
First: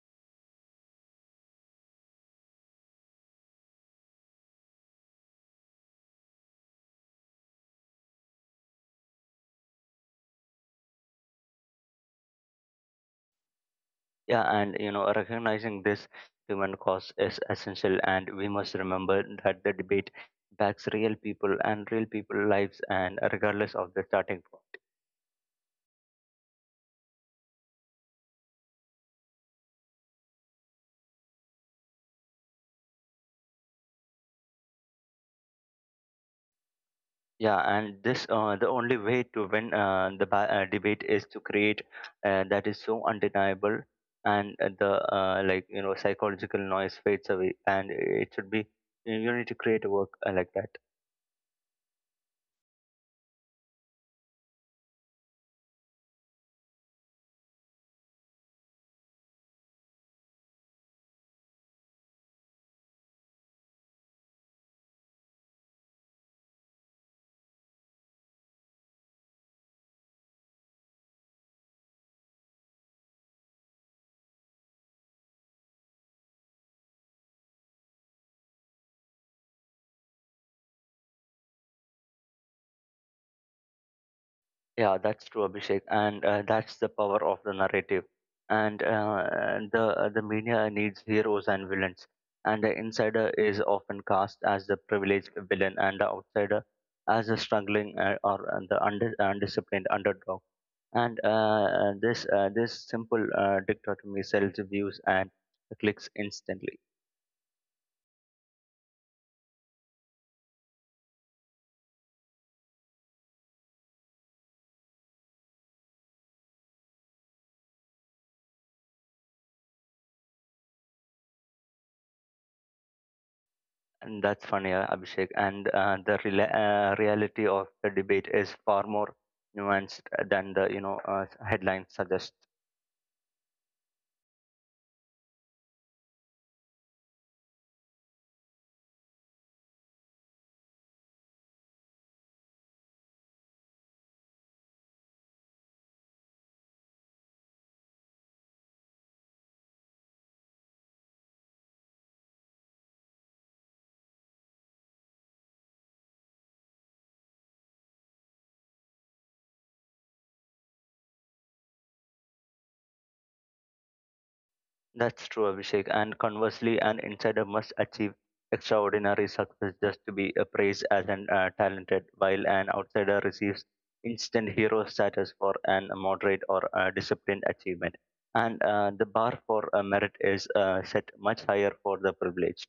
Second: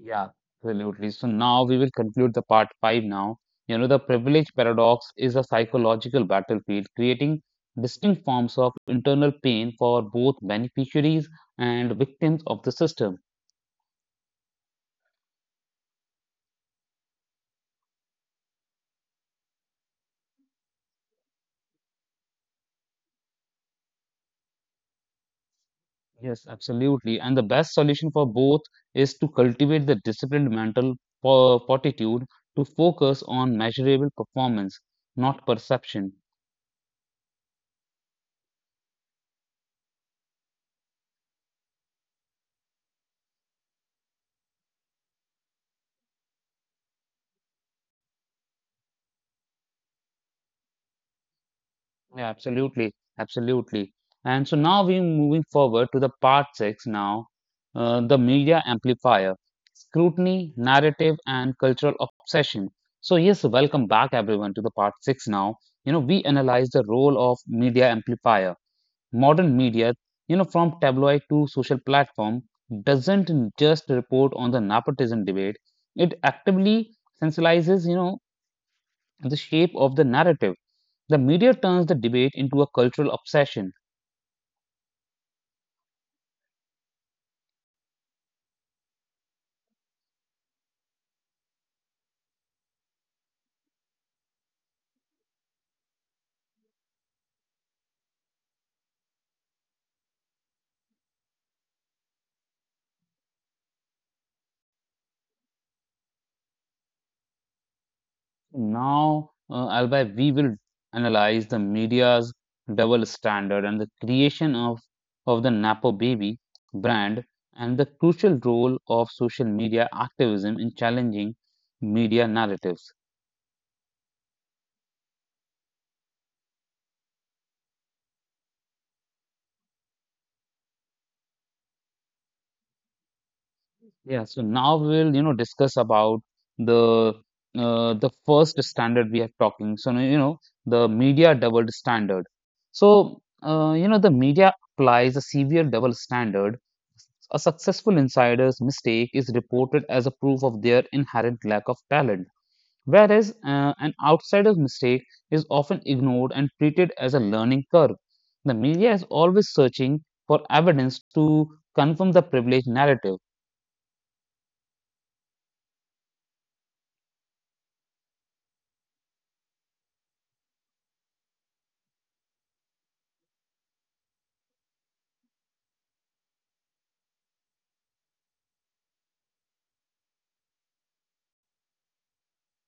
A: Yeah, absolutely. So now we will conclude the part five now. You know, the privilege paradox is a psychological battlefield, creating distinct forms of internal pain for both beneficiaries and victims of the system.
B: Yeah, and you know, recognizing this human cost is essential, and we must remember that the debate backs real people and real people lives, and regardless of the starting point.
A: Yes, absolutely. And the best solution for both is to cultivate the disciplined mental fortitude to focus on measurable performance, not perception.
B: Yeah, and this The only way to win debate is to create that is so undeniable, and the like you know psychological noise fades away, and it should be you need to create a work like that.
A: Yeah, absolutely. And so now we're moving forward to the part six now, the media amplifier, scrutiny, narrative, and cultural obsession. So yes, welcome back everyone to the part six now. You know, we analyze the role of media amplifier. Modern media, you know, from tabloid to social platform, doesn't just report on the nepotism debate. It actively sensibilizes, you know, the shape of the narrative the media turns the debate into a cultural obsession.
B: Yeah, that's true, Abhishek, and that's the power of the narrative. And the media needs heroes and villains, and the insider is often cast as the privileged villain, and the outsider as the struggling undisciplined underdog. And this simple dichotomy sells views and clicks instantly.
A: Now, Albay, we will analyze the media's double standard and the creation of the Napo Baby brand and the crucial role of social media activism in challenging media narratives.
B: And that's funny, Abhishek. And reality of the debate is far more nuanced than the headlines suggest.
A: Yeah, so now we'll, you know, discuss about the the first standard we are talking. So, you know, the media double standard. So, you know, the media applies a severe double standard. A successful insider's mistake is reported as a proof of their inherent lack of talent, whereas an outsider's mistake is often ignored and treated as a learning curve. The media is always searching for evidence to confirm the privileged narrative.
B: That's true, Abhishek. And conversely, an insider must achieve extraordinary success just to be praised as an talented, while an outsider receives instant hero status for an moderate or disciplined achievement. And the bar for merit is set much higher for the privileged.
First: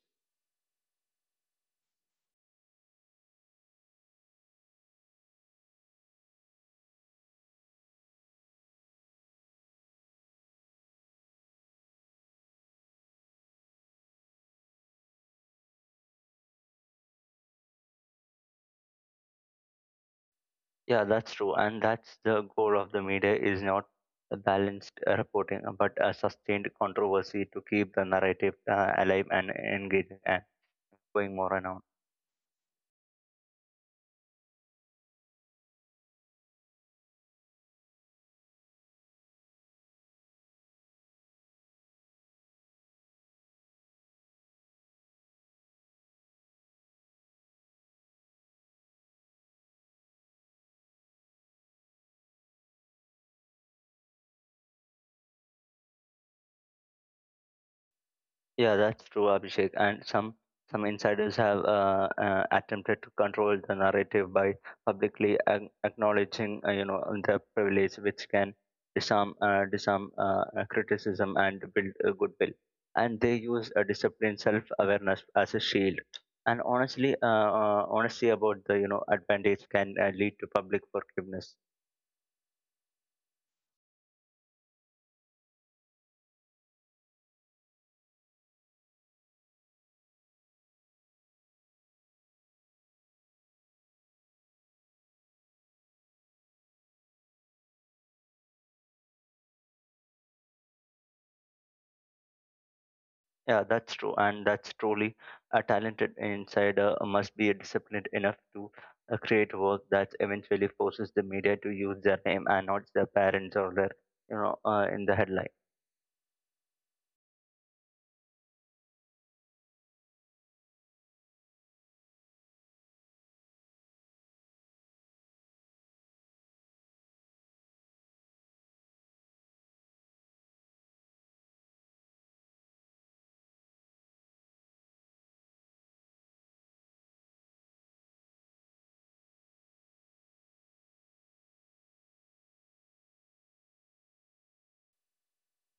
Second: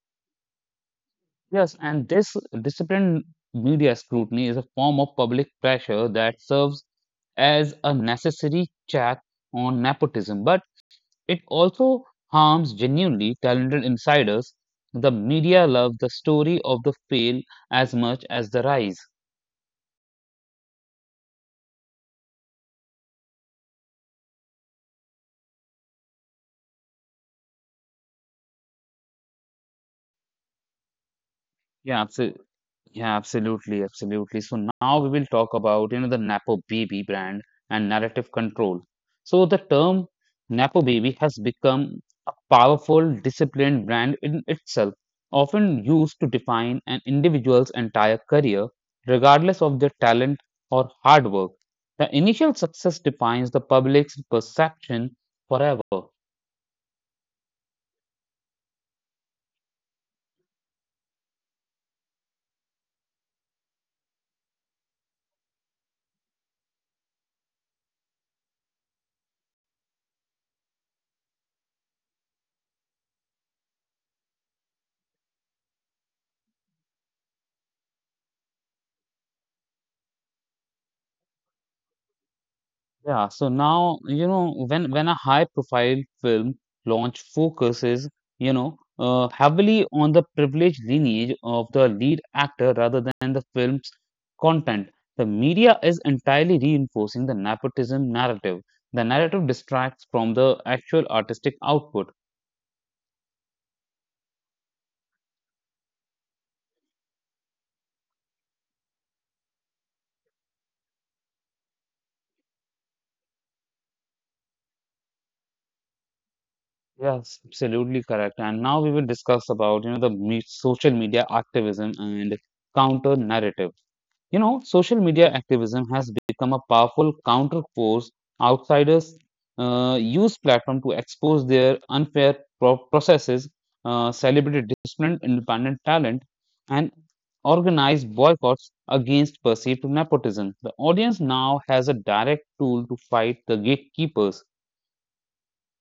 A: Yes, and this disciplined media scrutiny is a form of public pressure that serves as a necessary check on nepotism, but it also harms genuinely talented insiders. The media loves the story of the fail as much as the rise.
B: Yeah, that's true. And that's the goal of the media is not a balanced reporting, but a sustained controversy to keep the narrative alive and engaging and going more and on.
A: Yeah, so Absolutely. So now we will talk about, you know, the Napo Baby brand and narrative control. So the term Napo Baby has become a powerful, disciplined brand in itself, often used to define an individual's entire career, regardless of their talent or hard work. The initial success defines the public's perception forever.
B: Yeah, that's true, Abhishek. And some insiders have attempted to control the narrative by publicly acknowledging, you know, their privilege, which can disarm disarm criticism and build goodwill. And they use a disciplined self-awareness as a shield. And honesty about the you know advantage can lead to public forgiveness.
A: Yeah, so now, you know, when a high profile film launch focuses, you know, heavily on the privileged lineage of the lead actor rather than the film's content, the media is entirely reinforcing the nepotism narrative. The narrative distracts from the actual artistic output.
B: Yeah, that's true, and that's truly a talented insider must be disciplined enough to create work that eventually forces the media to use their name and not their parents or their, you know, in the headline.
A: Yes, absolutely correct. And now we will discuss about, you know, the me social media activism and counter narrative. You know, social media activism has become a powerful counterforce. Outsiders use platform to expose their unfair processes, celebrate disciplined independent talent, and organize boycotts against perceived nepotism. The audience now has a direct tool to fight the gatekeepers.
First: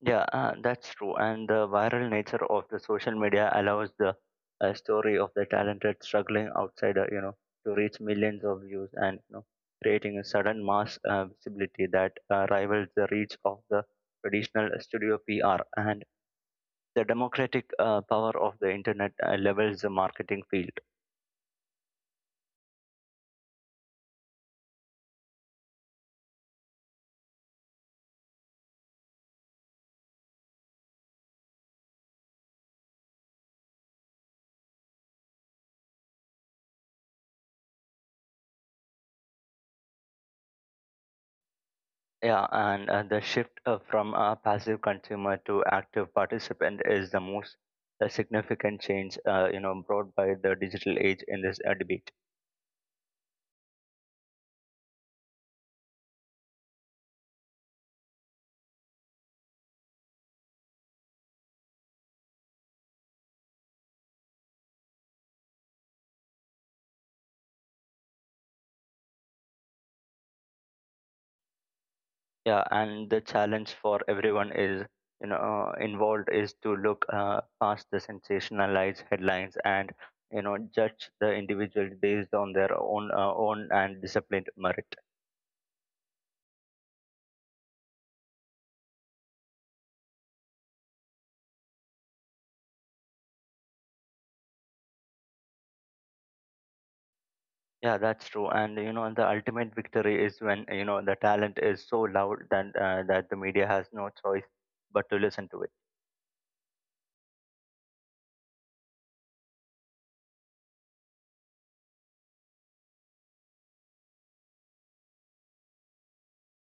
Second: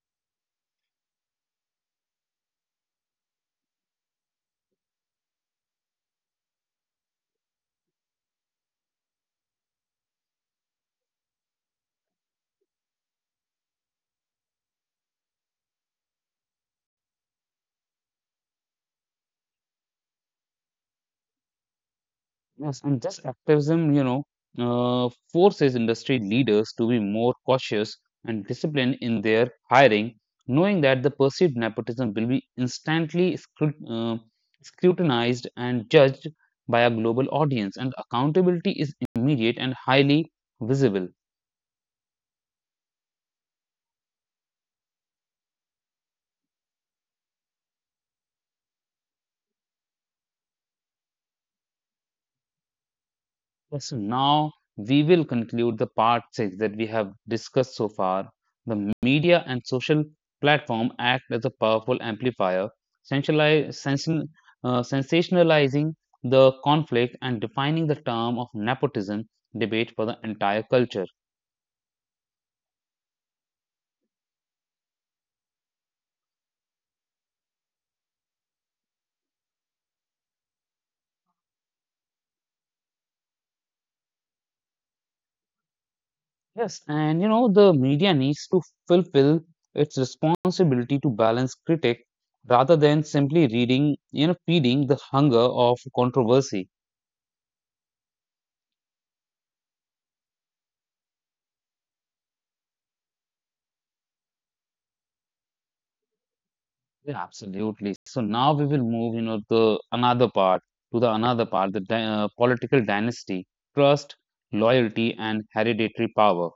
B: Yeah, that's true, and the viral nature of the social media allows the story of the talented struggling outsider, you know, to reach millions of views and you know, creating a sudden mass visibility that rivals the reach of the traditional studio PR and the democratic power of the internet levels the marketing field.
A: Yes, and this activism, forces industry leaders to be more cautious and disciplined in their hiring, knowing that the perceived nepotism will be instantly scrutinized and judged by a global audience, and accountability is immediate and highly visible.
B: Yeah, and the shift from a passive consumer to active participant is the most significant change, you know, brought by the digital age in this debate.
A: Yes, now we will conclude the part six that we have discussed so far. The media and social platform act as a powerful amplifier, sensationali- sensa- sensationalizing the conflict and defining the term of nepotism debate for the entire culture.
B: Yeah, and the challenge for everyone is, you know, involved is to look past the sensationalized headlines and, you know, judge the individual based on their own own and disciplined merit.
A: Yes, and you know, the media needs to fulfill its responsibility to balance critique rather than simply reading, you know, feeding the hunger of controversy.
B: Yeah, that's true. And you know, the ultimate victory is when you know the talent is so loud that the media has no choice but to listen to it.
A: Yeah, absolutely. So now we will move, you know, the another part to the another part, the political dynasty, trust, loyalty, and hereditary power.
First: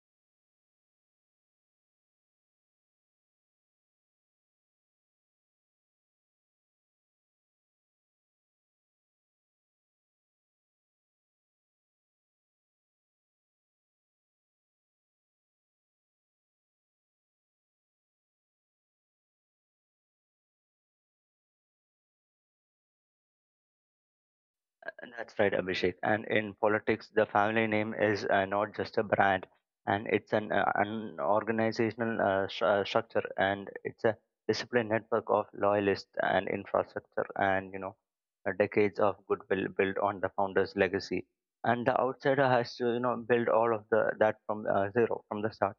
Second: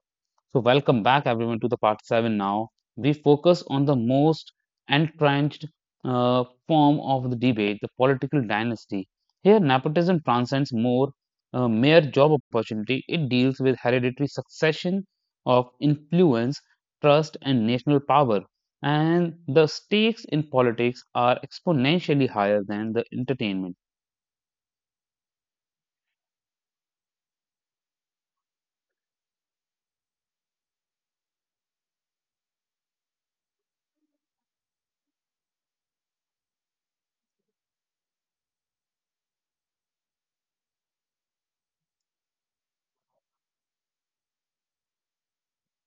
A: So, welcome back everyone to the part 7 now. We focus on the most entrenched form of the debate, the political dynasty. Here, nepotism transcends more mere job opportunity, it deals with hereditary succession of influence, trust, and national power. And the stakes in politics are exponentially higher than the entertainment.
B: And that's right, Abhishek. And in politics, the family name is not just a brand, and it's an organizational structure, and it's a disciplined network of loyalists and infrastructure, and you know, decades of goodwill built on the founder's legacy. And the outsider has to you know build all of the that from zero from the start.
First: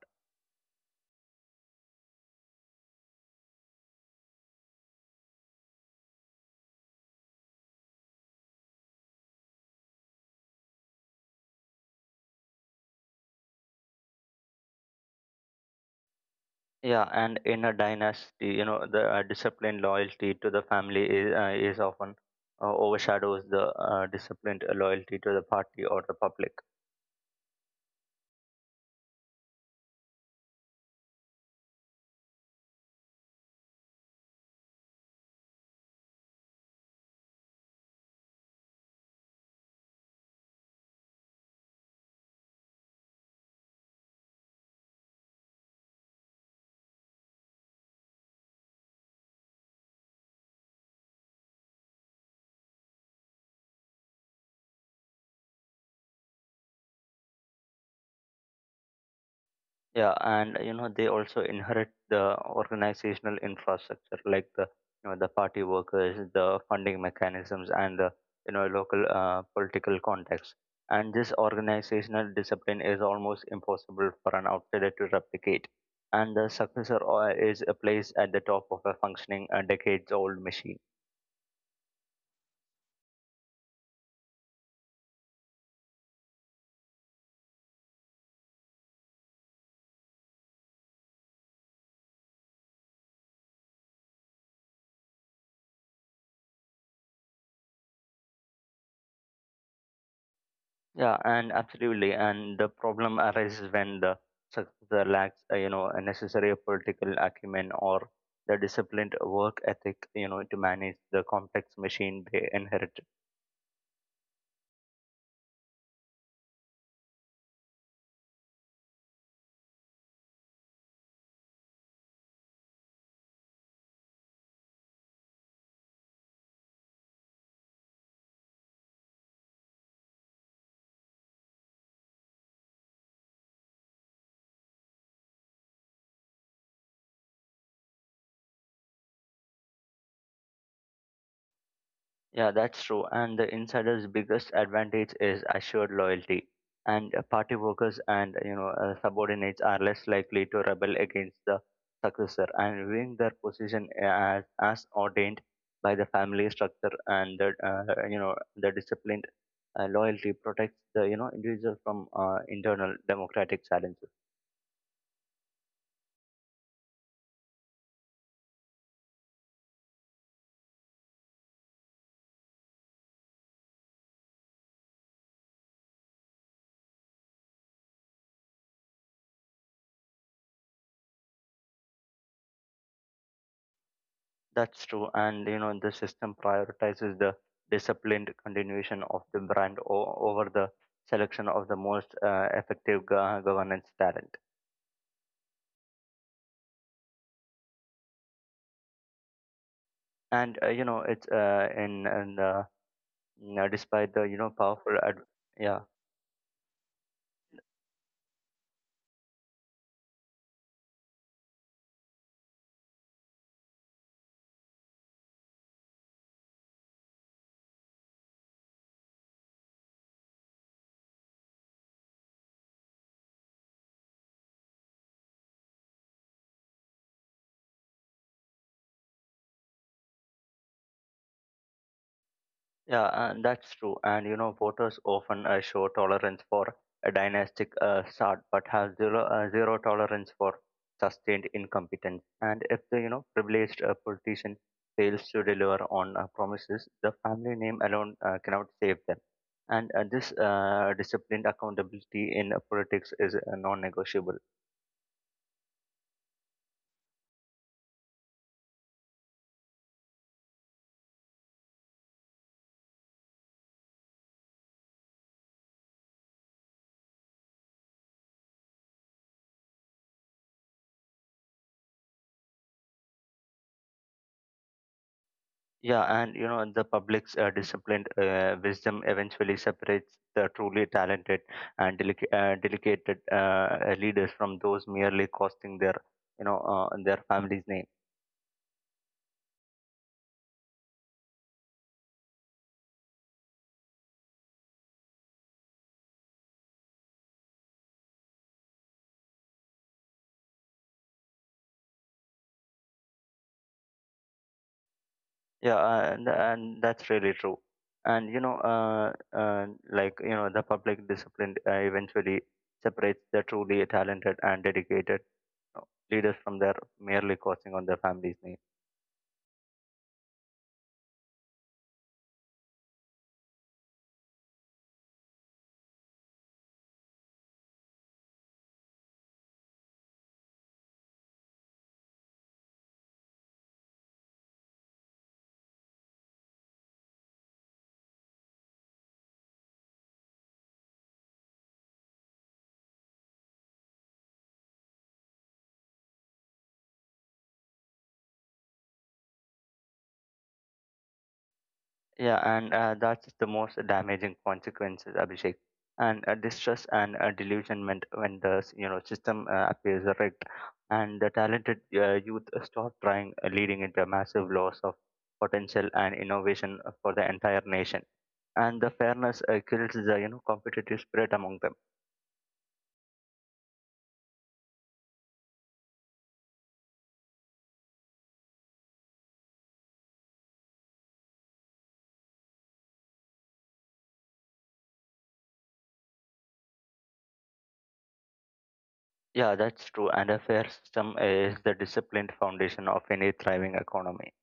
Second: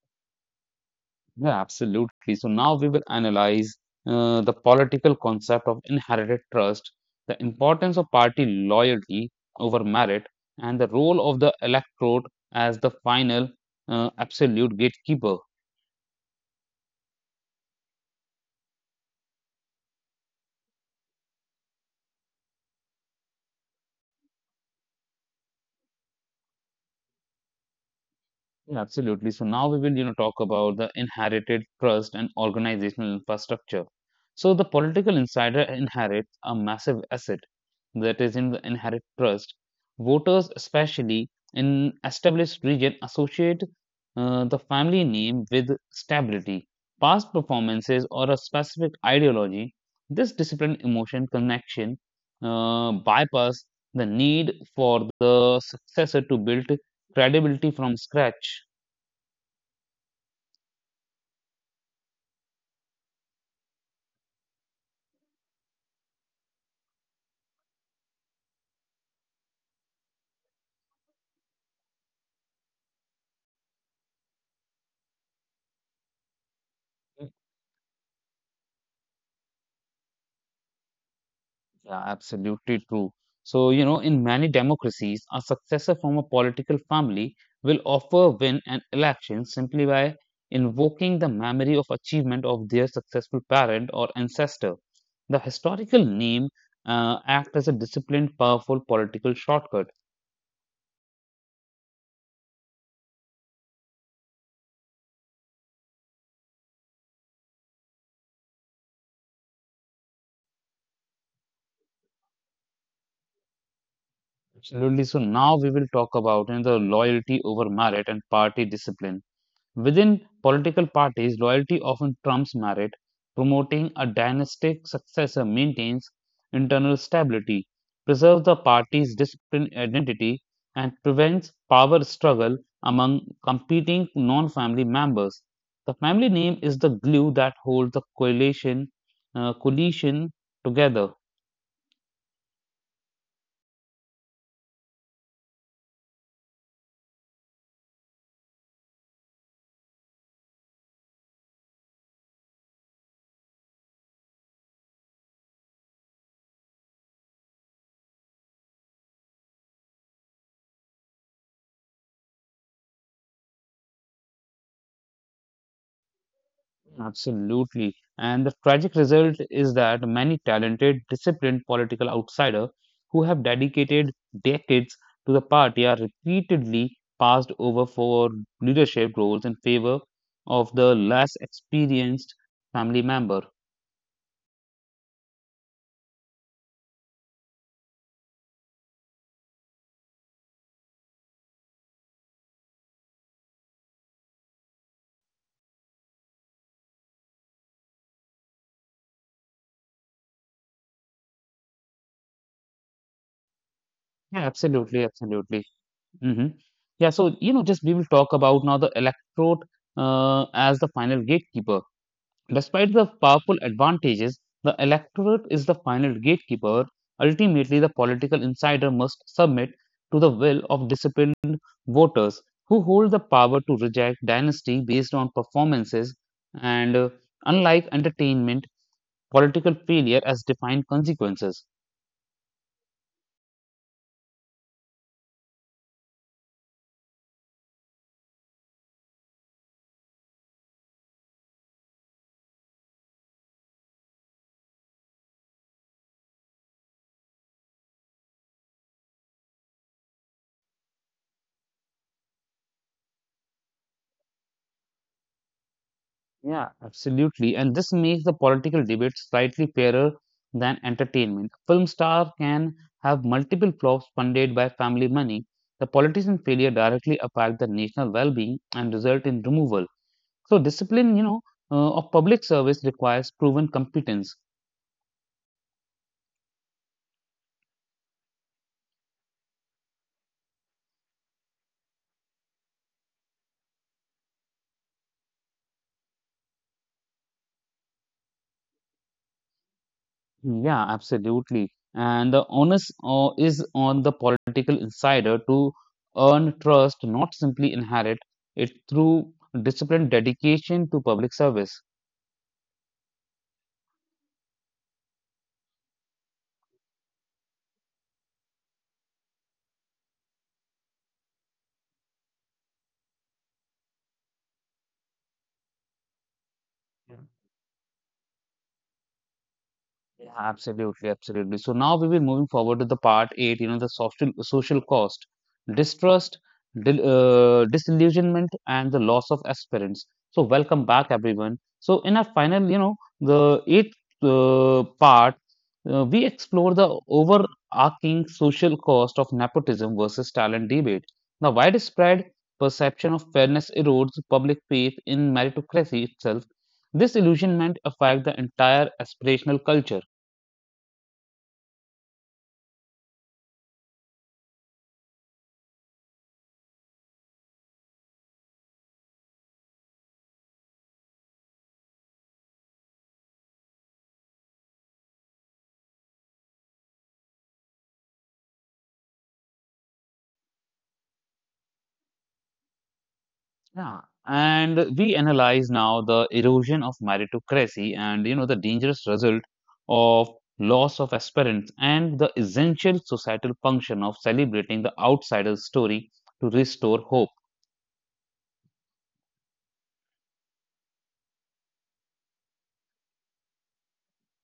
A: Yeah, absolutely. So now we will analyze the political concept of inherited trust, the importance of party loyalty over merit, and the role of the electorate as the final absolute gatekeeper.
B: Yeah, and in a dynasty, you know, the disciplined loyalty to the family is often overshadows the disciplined loyalty to the party or the public.
A: Yeah, absolutely. So now we will, you know, talk about the inherited trust and organizational infrastructure. So the political insider inherits a massive asset that is in the inherent trust. Voters, especially in established region, associate the family name with stability, past performances, or a specific ideology. This disciplined emotion connection bypass the need for the successor to build credibility from scratch.
B: Yeah, and you know they also inherit the organizational infrastructure like the you know the party workers, the funding mechanisms, and the you know local political context. And this organizational discipline is almost impossible for an outsider to replicate. And the successor is placed at the top of a functioning decades-old machine.
A: Yeah, absolutely true. So, you know, in many democracies, a successor from a political family will offer win an election simply by invoking the memory of achievement of their successful parent or ancestor. The historical name act as a disciplined, powerful political shortcut.
B: Yeah, and absolutely. And the problem arises when the successor lacks, you know, a necessary political acumen or the disciplined work ethic, you know, to manage the complex machine they inherited.
A: Absolutely. So now we will talk about you the loyalty over merit and party discipline. Within political parties, loyalty often trumps merit. Promoting a dynastic successor maintains internal stability, preserves the party's disciplined identity, and prevents power struggle among competing non family members. The family name is the glue that holds the coalition, coalition together.
B: Yeah, that's true. And the insider's biggest advantage is assured loyalty. And party workers and subordinates are less likely to rebel against the successor and viewing their position as ordained by the family structure and the the disciplined loyalty protects the you know individual from internal democratic challenges.
A: Absolutely. And the tragic result is that many talented, disciplined political outsiders who have dedicated decades to the party are repeatedly passed over for leadership roles in favor of the less experienced family member.
B: That's true, and you know the system prioritizes the disciplined continuation of the brand over the selection of the most effective governance talent. And you know it's in the, you know, despite the you know
A: Yeah,
B: powerful
A: absolutely,
B: ad-
A: absolutely.
B: yeah
A: Hmm. Yeah, so you know, just we will talk about now the electorate as the final gatekeeper. Despite the powerful advantages, the electorate is the final gatekeeper. Ultimately, the political insider must submit to the will of disciplined voters who hold the power to reject dynasty based on performances and, unlike entertainment, political failure has defined consequences.
B: Yeah, and that's true. And you know, voters often show tolerance for a dynastic start, but have zero tolerance for sustained incompetence. And if the you know privileged politician fails to deliver on promises, the family name alone cannot save them. And this disciplined accountability in politics is non-negotiable.
A: Yeah, absolutely. And this makes the political debate slightly fairer than entertainment. A film star can have multiple flops funded by family money. The politician failure directly affect the national well-being and result in removal. So discipline, you know, of public service requires proven competence.
B: Yeah, and you know the public's disciplined wisdom eventually separates the truly talented and delicated leaders from those merely costing their, you know, their family's name.
A: Yeah, absolutely. And the onus is on the political insider to earn trust, not simply inherit it through disciplined dedication to public service.
B: Yeah, and that's really true. And you know, uh, like you know, the public discipline eventually separates the truly talented and dedicated you leaders from their merely costing on their family's name.
A: Yeah, absolutely. So now we will moving forward to the part eight, you know, the social social cost, distrust, disillusionment, and the loss of aspirants. So welcome back, everyone. So in our final, you know, the eighth part, we explore the overarching social cost of nepotism versus talent debate. The widespread perception of fairness erodes public faith in meritocracy itself. This illusionment affects the entire aspirational culture.
B: Yeah, and that's the most damaging consequences, Abhishek. And distress and delusionment when the you know system appears rigged, and the talented youth stop trying, leading into a massive loss of potential and innovation for the entire nation. And the fairness kills the you know competitive spirit among them.
A: Yeah, and we analyze now the erosion of meritocracy and you know the dangerous result of loss of aspirants and the essential societal function of celebrating the outsider's story to restore hope.
B: Yeah, that's true. And a fair system is the disciplined foundation of any thriving economy.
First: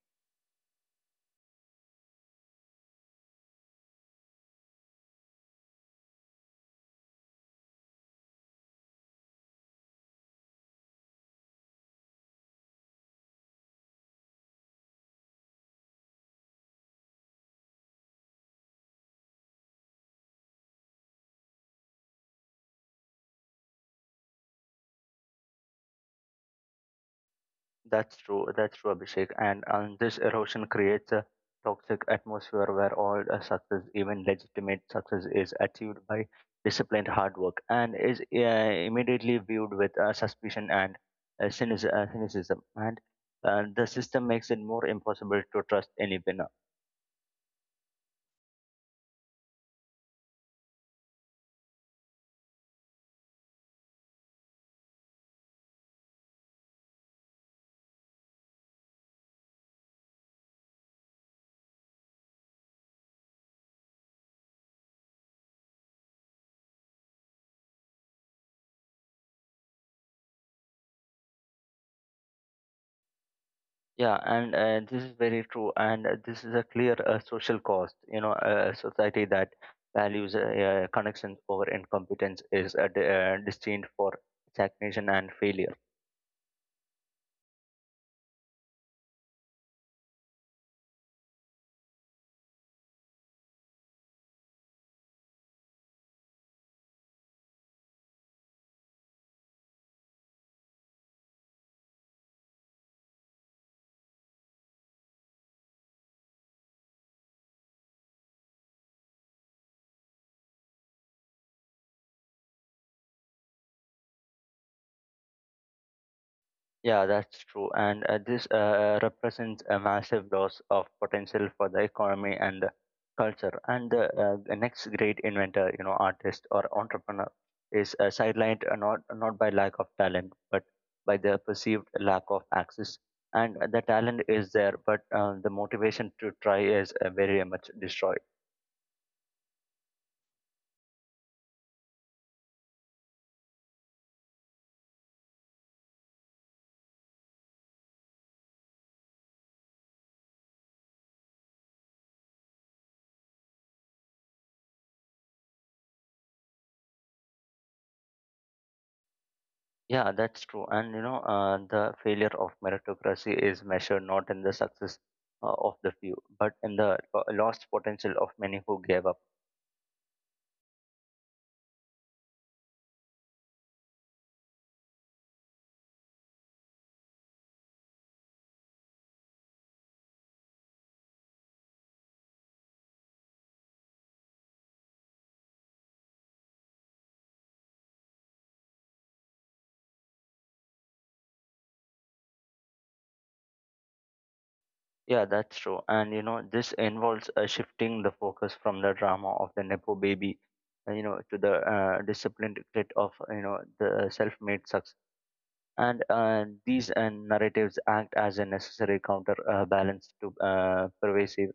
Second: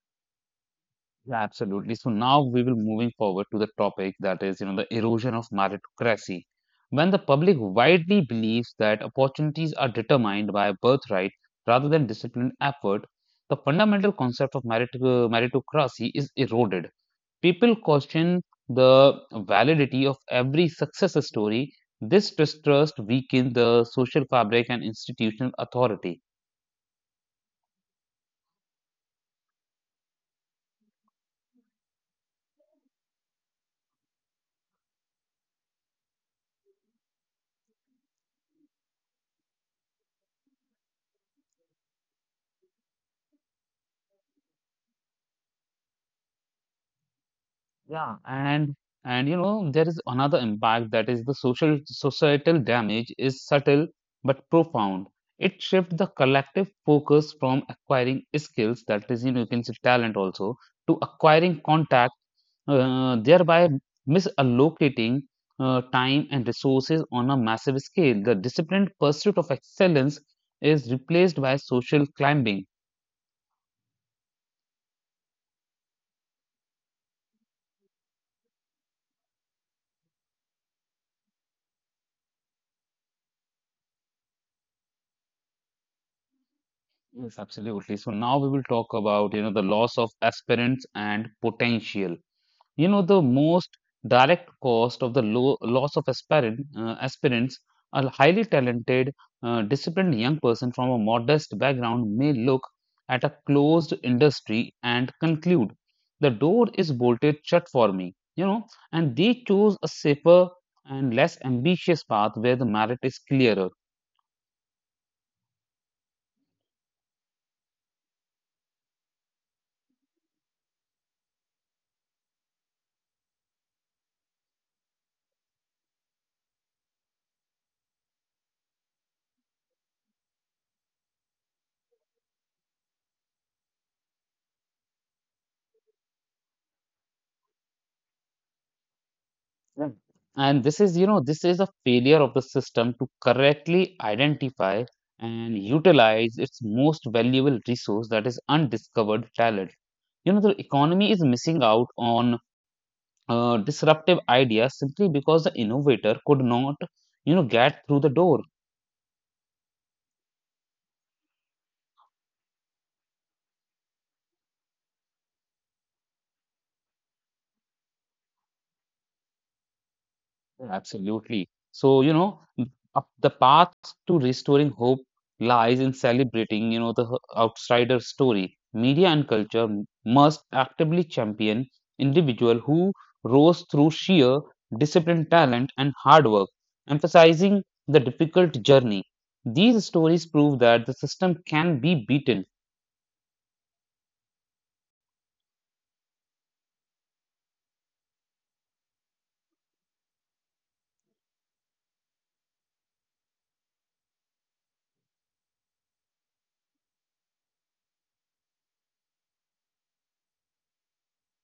A: Yeah, absolutely. So now we will moving forward to the topic that is you know the erosion of meritocracy. When the public widely believes that opportunities are determined by birthright rather than disciplined effort, the fundamental concept of meritocracy is eroded. People question the validity of every success story. This distrust weakens the social fabric and institutional authority.
B: That's true. That's true, Abhishek. And this erosion creates a toxic atmosphere where all success, even legitimate success, is achieved by disciplined hard work and is immediately viewed with suspicion and cynicism. And the system makes it more impossible to trust anyone.
A: Yeah, and you know there is another impact that is the social societal damage is subtle but profound. It shifts the collective focus from acquiring skills that is you know you can say talent also to acquiring contact thereby misallocating time and resources on a massive scale. The disciplined pursuit of excellence is replaced by social climbing.
B: Yeah, and this is very true, and this is a clear social cost. You know, a society that values connections over incompetence is destined for stagnation and failure.
A: Yes, absolutely. So now we will talk about you know the loss of aspirants and potential. You know, the most direct cost of the loss of aspirants, a highly talented, disciplined young person from a modest background may look at a closed industry and conclude, the door is bolted shut for me, you know, and they chose a safer and less ambitious path where the merit is clearer.
B: Yeah, that's true. And this represents a massive loss of potential for the economy and the culture. And the next great inventor, you know, artist or entrepreneur is sidelined not by lack of talent, but by the perceived lack of access. And the talent is there, but the motivation to try is very much destroyed.
A: Yeah. And this is, you know, this is a failure of the system to correctly identify and utilize its most valuable resource that is undiscovered talent. You know, the economy is missing out on disruptive ideas simply because the innovator could not, you know, get through the door.
B: Yeah, that's true. And you know, the failure of meritocracy is measured not in the success of the few, but in the lost potential of many who gave up.
A: Absolutely. So, you know, the path to restoring hope lies in celebrating, you know, the outsider story. Media and culture must actively champion individual who rose through sheer discipline, talent, and hard work, emphasizing the difficult journey. These stories prove that the system can be beaten.
B: Yeah, that's true. And you know, this involves shifting the focus from the drama of the Nepo baby, you know, to the disciplined grit of, you know, the self made success. And these narratives act as a necessary counter balance to pervasive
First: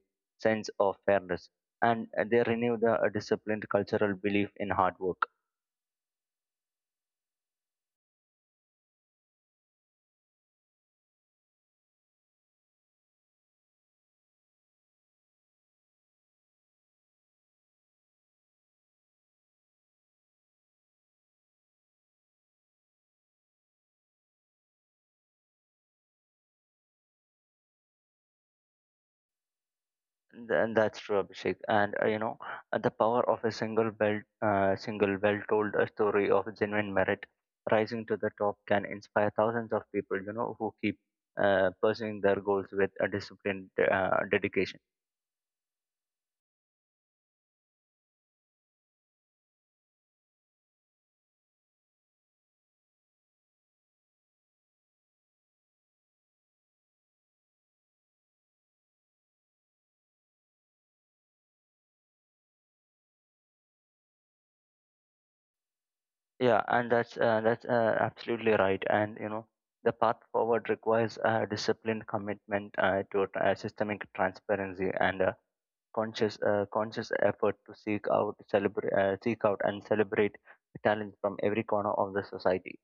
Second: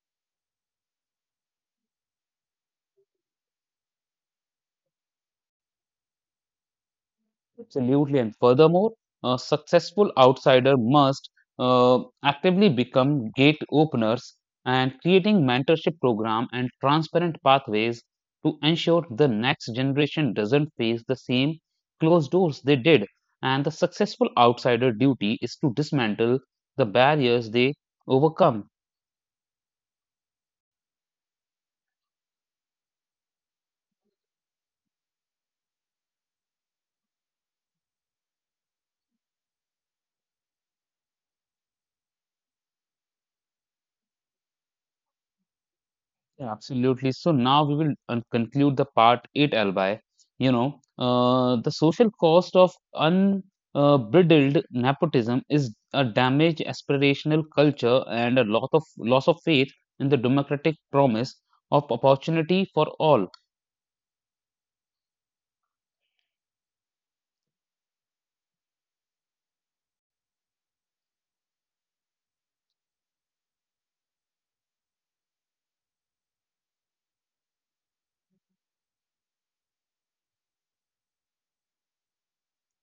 B: sense of fairness and they renew the disciplined cultural belief in hard work.
A: Absolutely. And furthermore, a successful outsider must actively become gate openers and creating mentorship program and transparent pathways to ensure the next generation doesn't face the same closed doors they did. And the successful outsider duty is to dismantle the barriers they overcome.
B: And that's true, Abhishek, and you know the power of a single well told story of genuine merit rising to the top can inspire thousands of people, you know, who keep pursuing their goals with a disciplined dedication.
A: Yeah, absolutely. So now we will conclude the part eight, Albay. You know, the social cost of unbridled nepotism is a damaged aspirational culture and a lot of loss of faith in the democratic promise of opportunity for all.
B: Yeah, and that's absolutely right. And you know, the path forward requires a disciplined commitment to systemic transparency and conscious effort to seek out and celebrate talent from every corner of the society.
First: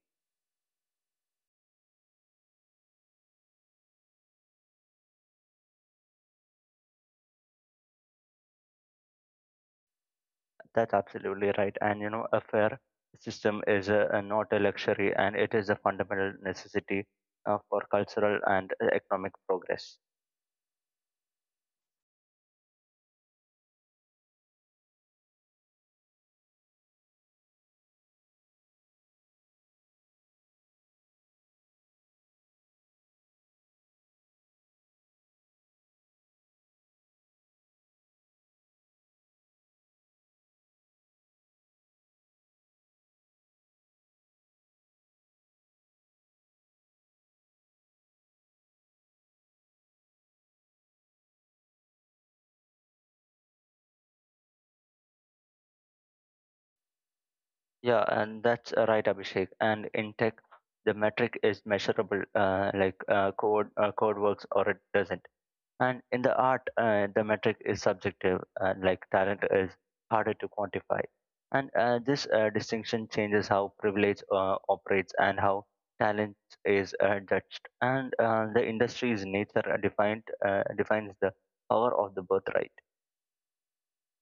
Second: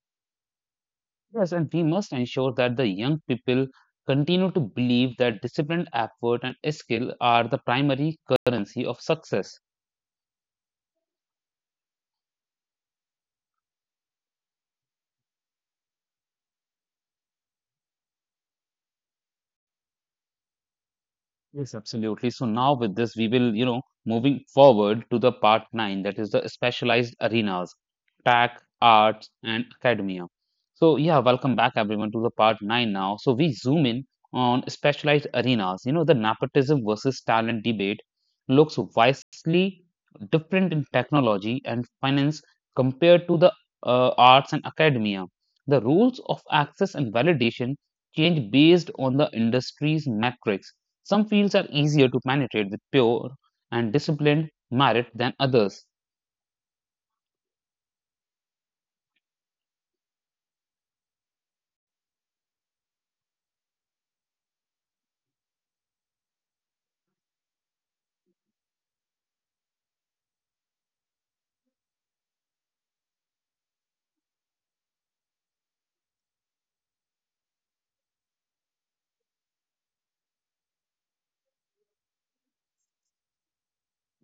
A: Yes, and we must ensure that the young people continue to believe that disciplined effort and skill are the primary currency of success.
B: That's absolutely right. And you know, a fair system is not a luxury, and it is a fundamental necessity for cultural and economic progress.
A: Yes, absolutely. So now with this, we will, you know, moving forward to the part nine, that is the specialized arenas, tech, arts, and academia. So yeah, welcome back everyone to the part nine now. So we zoom in on specialized arenas. You know, the nepotism versus talent debate looks vastly different in technology and finance compared to the arts and academia. The rules of access and validation change based on the industry's metrics. Some fields are easier to penetrate with pure and disciplined merit than others.
B: Yeah, and that's right, Abhishek. And in tech, the metric is measurable, like code works or it doesn't. And in the art, the metric is subjective, and like talent is harder to quantify. And this distinction changes how privilege operates and how talent is judged. And the industry's nature defined defines the power of the birthright.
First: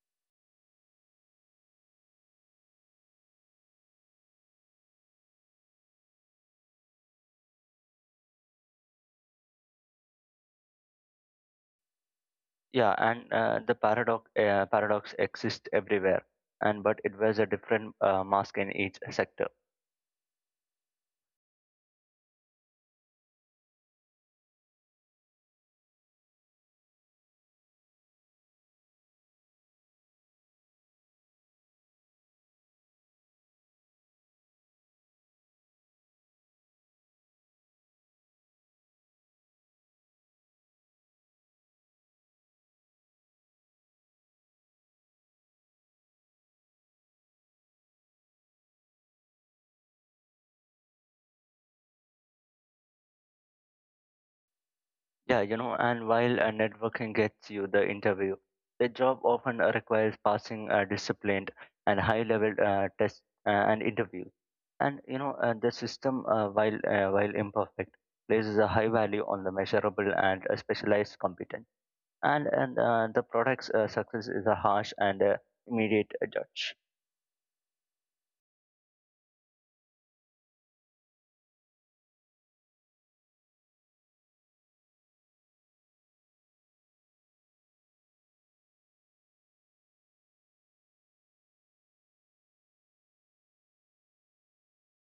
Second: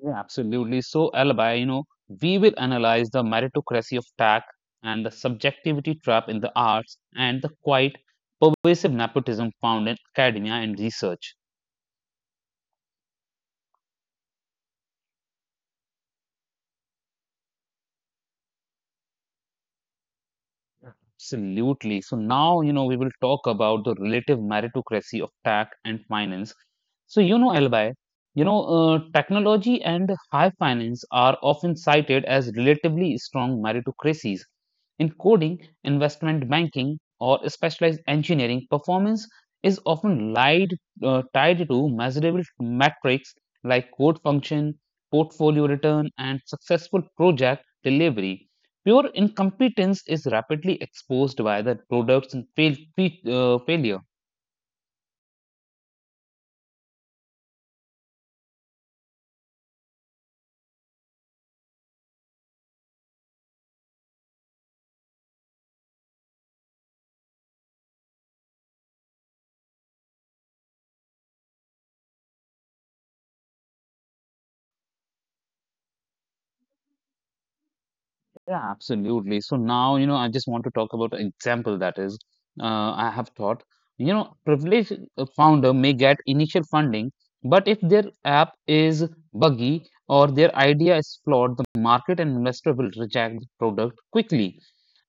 A: Yeah, absolutely. So, Alibi, you know, we will analyze the meritocracy of tech and the subjectivity trap in the arts and the quite pervasive nepotism found in academia and research.
B: Yeah, and the paradox exists everywhere, and but it wears a different mask in each sector.
A: Absolutely. So now, you know, we will talk about the relative meritocracy of tech and finance. So, you know, Albai, you know, technology and high finance are often cited as relatively strong meritocracies. In coding, investment banking, or specialized engineering, performance is often tied to measurable metrics like code function, portfolio return, and successful project delivery. Pure incompetence is rapidly exposed by the products and failure.
B: Yeah, you know, and while networking gets you the interview, the job often requires passing disciplined and high-level tests and interviews. And you know, the system, while imperfect, places a high value on the measurable and specialized competence. And the product's success is a harsh and immediate judge.
A: Yeah, absolutely. So now, you know, I just want to talk about an example that is, I have thought, you know, privileged founder may get initial funding, but if their app is buggy or their idea is flawed, the market and investor will reject the product quickly.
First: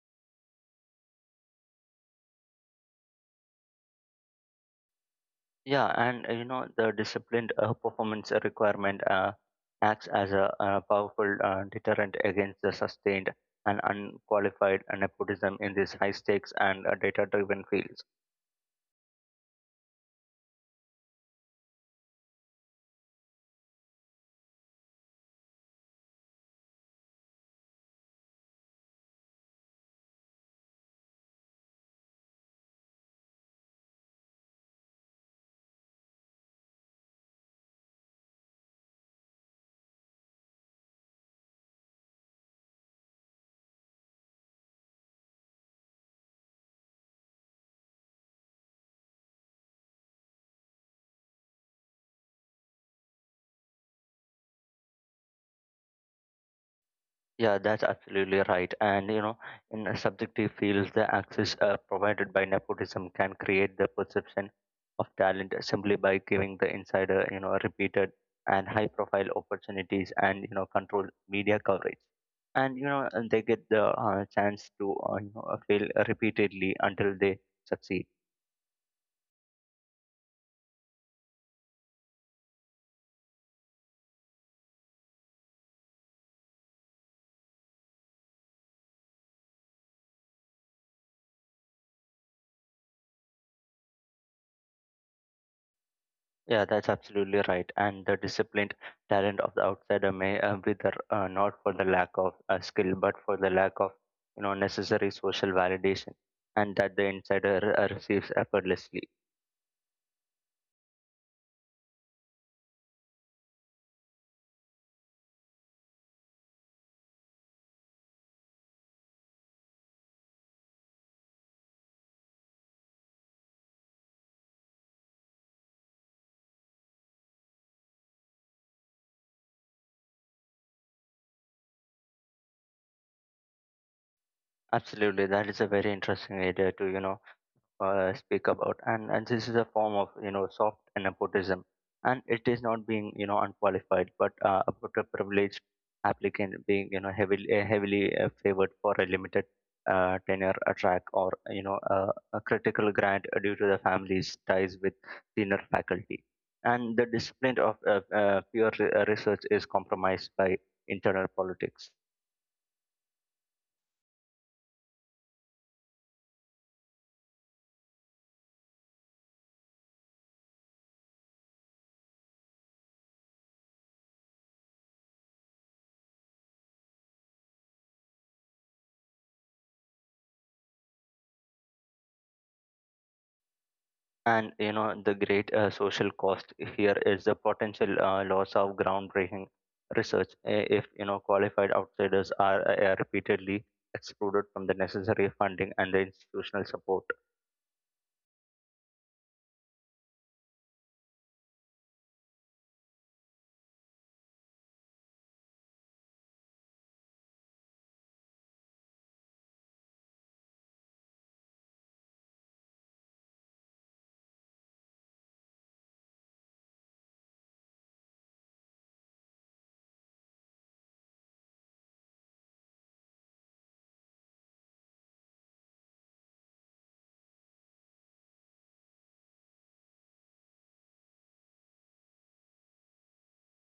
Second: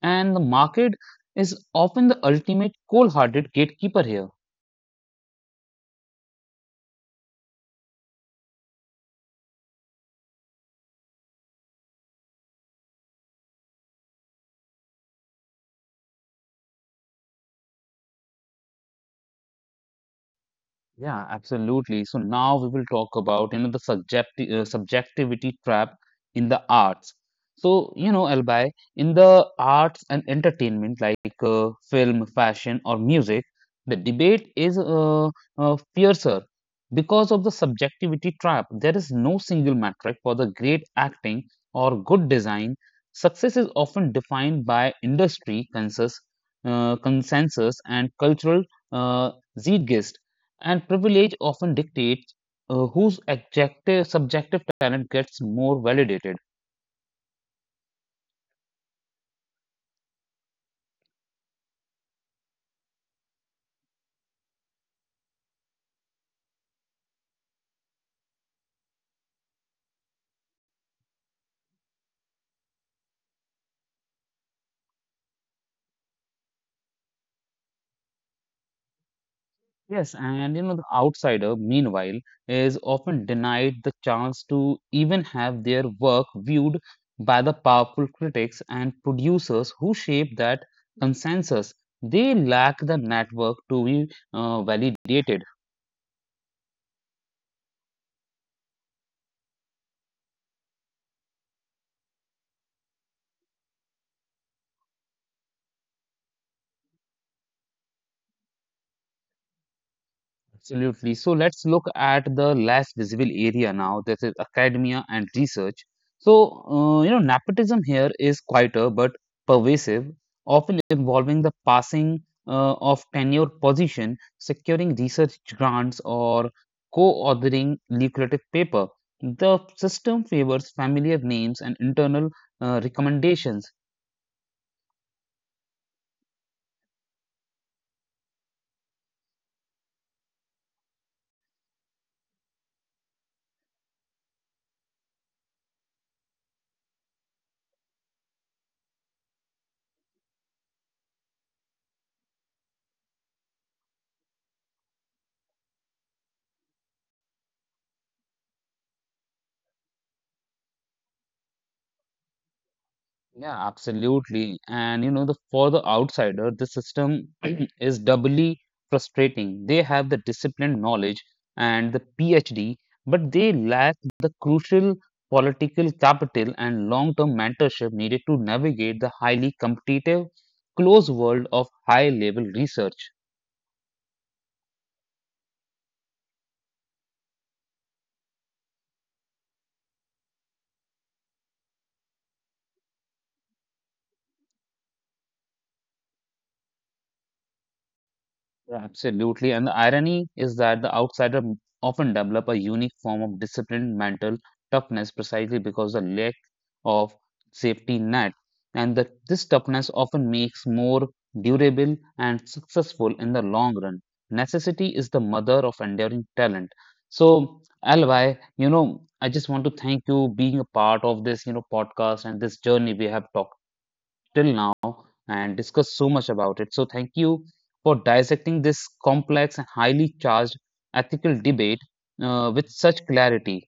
A: And the market is often the ultimate cold-hearted gatekeeper here.
B: Yeah, and you know the disciplined performance requirement acts as a powerful deterrent against the sustained and unqualified nepotism in these high stakes and data-driven fields.
A: Yeah, absolutely. So now we will talk about you know the subjectivity trap in the arts. So you know, Albay, in the arts and entertainment like film, fashion, or music, the debate is fiercer because of the subjectivity trap. There is no single metric for the great acting or good design. Success is often defined by industry consensus and cultural uh, zeitgeist. And privilege often dictates whose objective, subjective talent gets more validated.
B: Yeah, that's absolutely right. And you know, in a subjective fields, the access provided by nepotism can create the perception of talent simply by giving the insider, you know, repeated and high-profile opportunities, and you know controlled media coverage, and you know and they get the chance to you know fail repeatedly until they succeed.
A: Yes, and you know, the outsider, meanwhile, is often denied the chance to even have their work viewed by the powerful critics and producers who shape that consensus. They lack the network to be validated.
B: Yeah, that's absolutely right, and the disciplined talent of the outsider may wither not for the lack of skill but for the lack of you know necessary social validation, and that the insider receives effortlessly.
A: Absolutely. So let's look at the less visible area now. This is academia and research. So, you know, nepotism here is quieter but pervasive, often involving the passing of tenure position, securing research grants, or co-authoring lucrative paper. The system favors familiar names and internal recommendations.
B: Absolutely, that is a very interesting idea to you know speak about. And this is a form of you know soft nepotism, and it is not being you know unqualified, but about a privileged applicant being you know heavily favored for a limited tenure a track, or you know a critical grant due to the family's ties with senior faculty. And the discipline of pure research is compromised by internal politics.
A: Yeah, absolutely. And you know, the for the outsider, the system is doubly frustrating. They have the disciplined knowledge and the PhD, but they lack the crucial political capital and long-term mentorship needed to navigate the highly competitive, close world of high-level research.
B: And you know, the great social cost here is the potential loss of groundbreaking research if you know qualified outsiders are repeatedly excluded from the necessary funding and the institutional support.
A: Yeah, absolutely. And the irony is that the outsider often develop a unique form of disciplined mental toughness precisely because the lack of safety net. And that this toughness often makes more durable and successful in the long run. Necessity is the mother of enduring talent. So, Alvi, you know, I just want to thank you being a part of this, you know, podcast and this journey we have talked till now and discussed so much about it. So, thank you for dissecting this complex and highly charged ethical debate with such clarity.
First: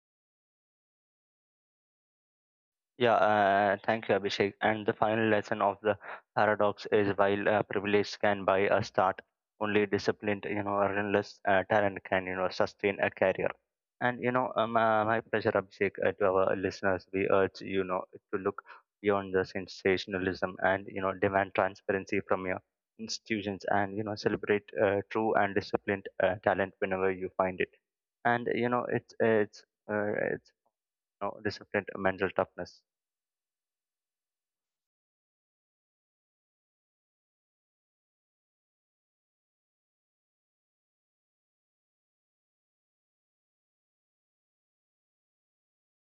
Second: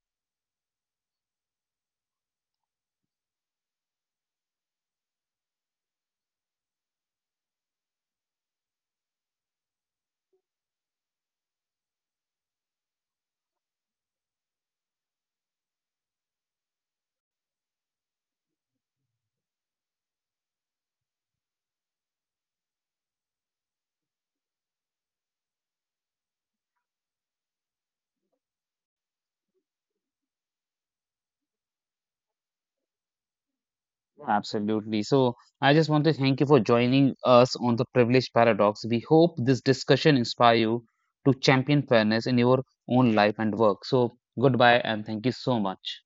B: Yeah, thank you, Abhishek. And the final lesson of the paradox is while privilege can buy a start, only disciplined, you know, relentless talent can, you know, sustain a career. And, you know, my pleasure, Abhishek. To our listeners, we urge, you know, to look beyond the sensationalism and, you know, demand transparency from your institutions and, you know, celebrate true and disciplined talent whenever you find it. And, you know, it's, you know, disciplined mental toughness.
A: Absolutely. So, I just want to thank you for joining us on the privilege paradox. We hope this discussion inspire you to champion fairness in your own life and work. So, goodbye and thank you so much.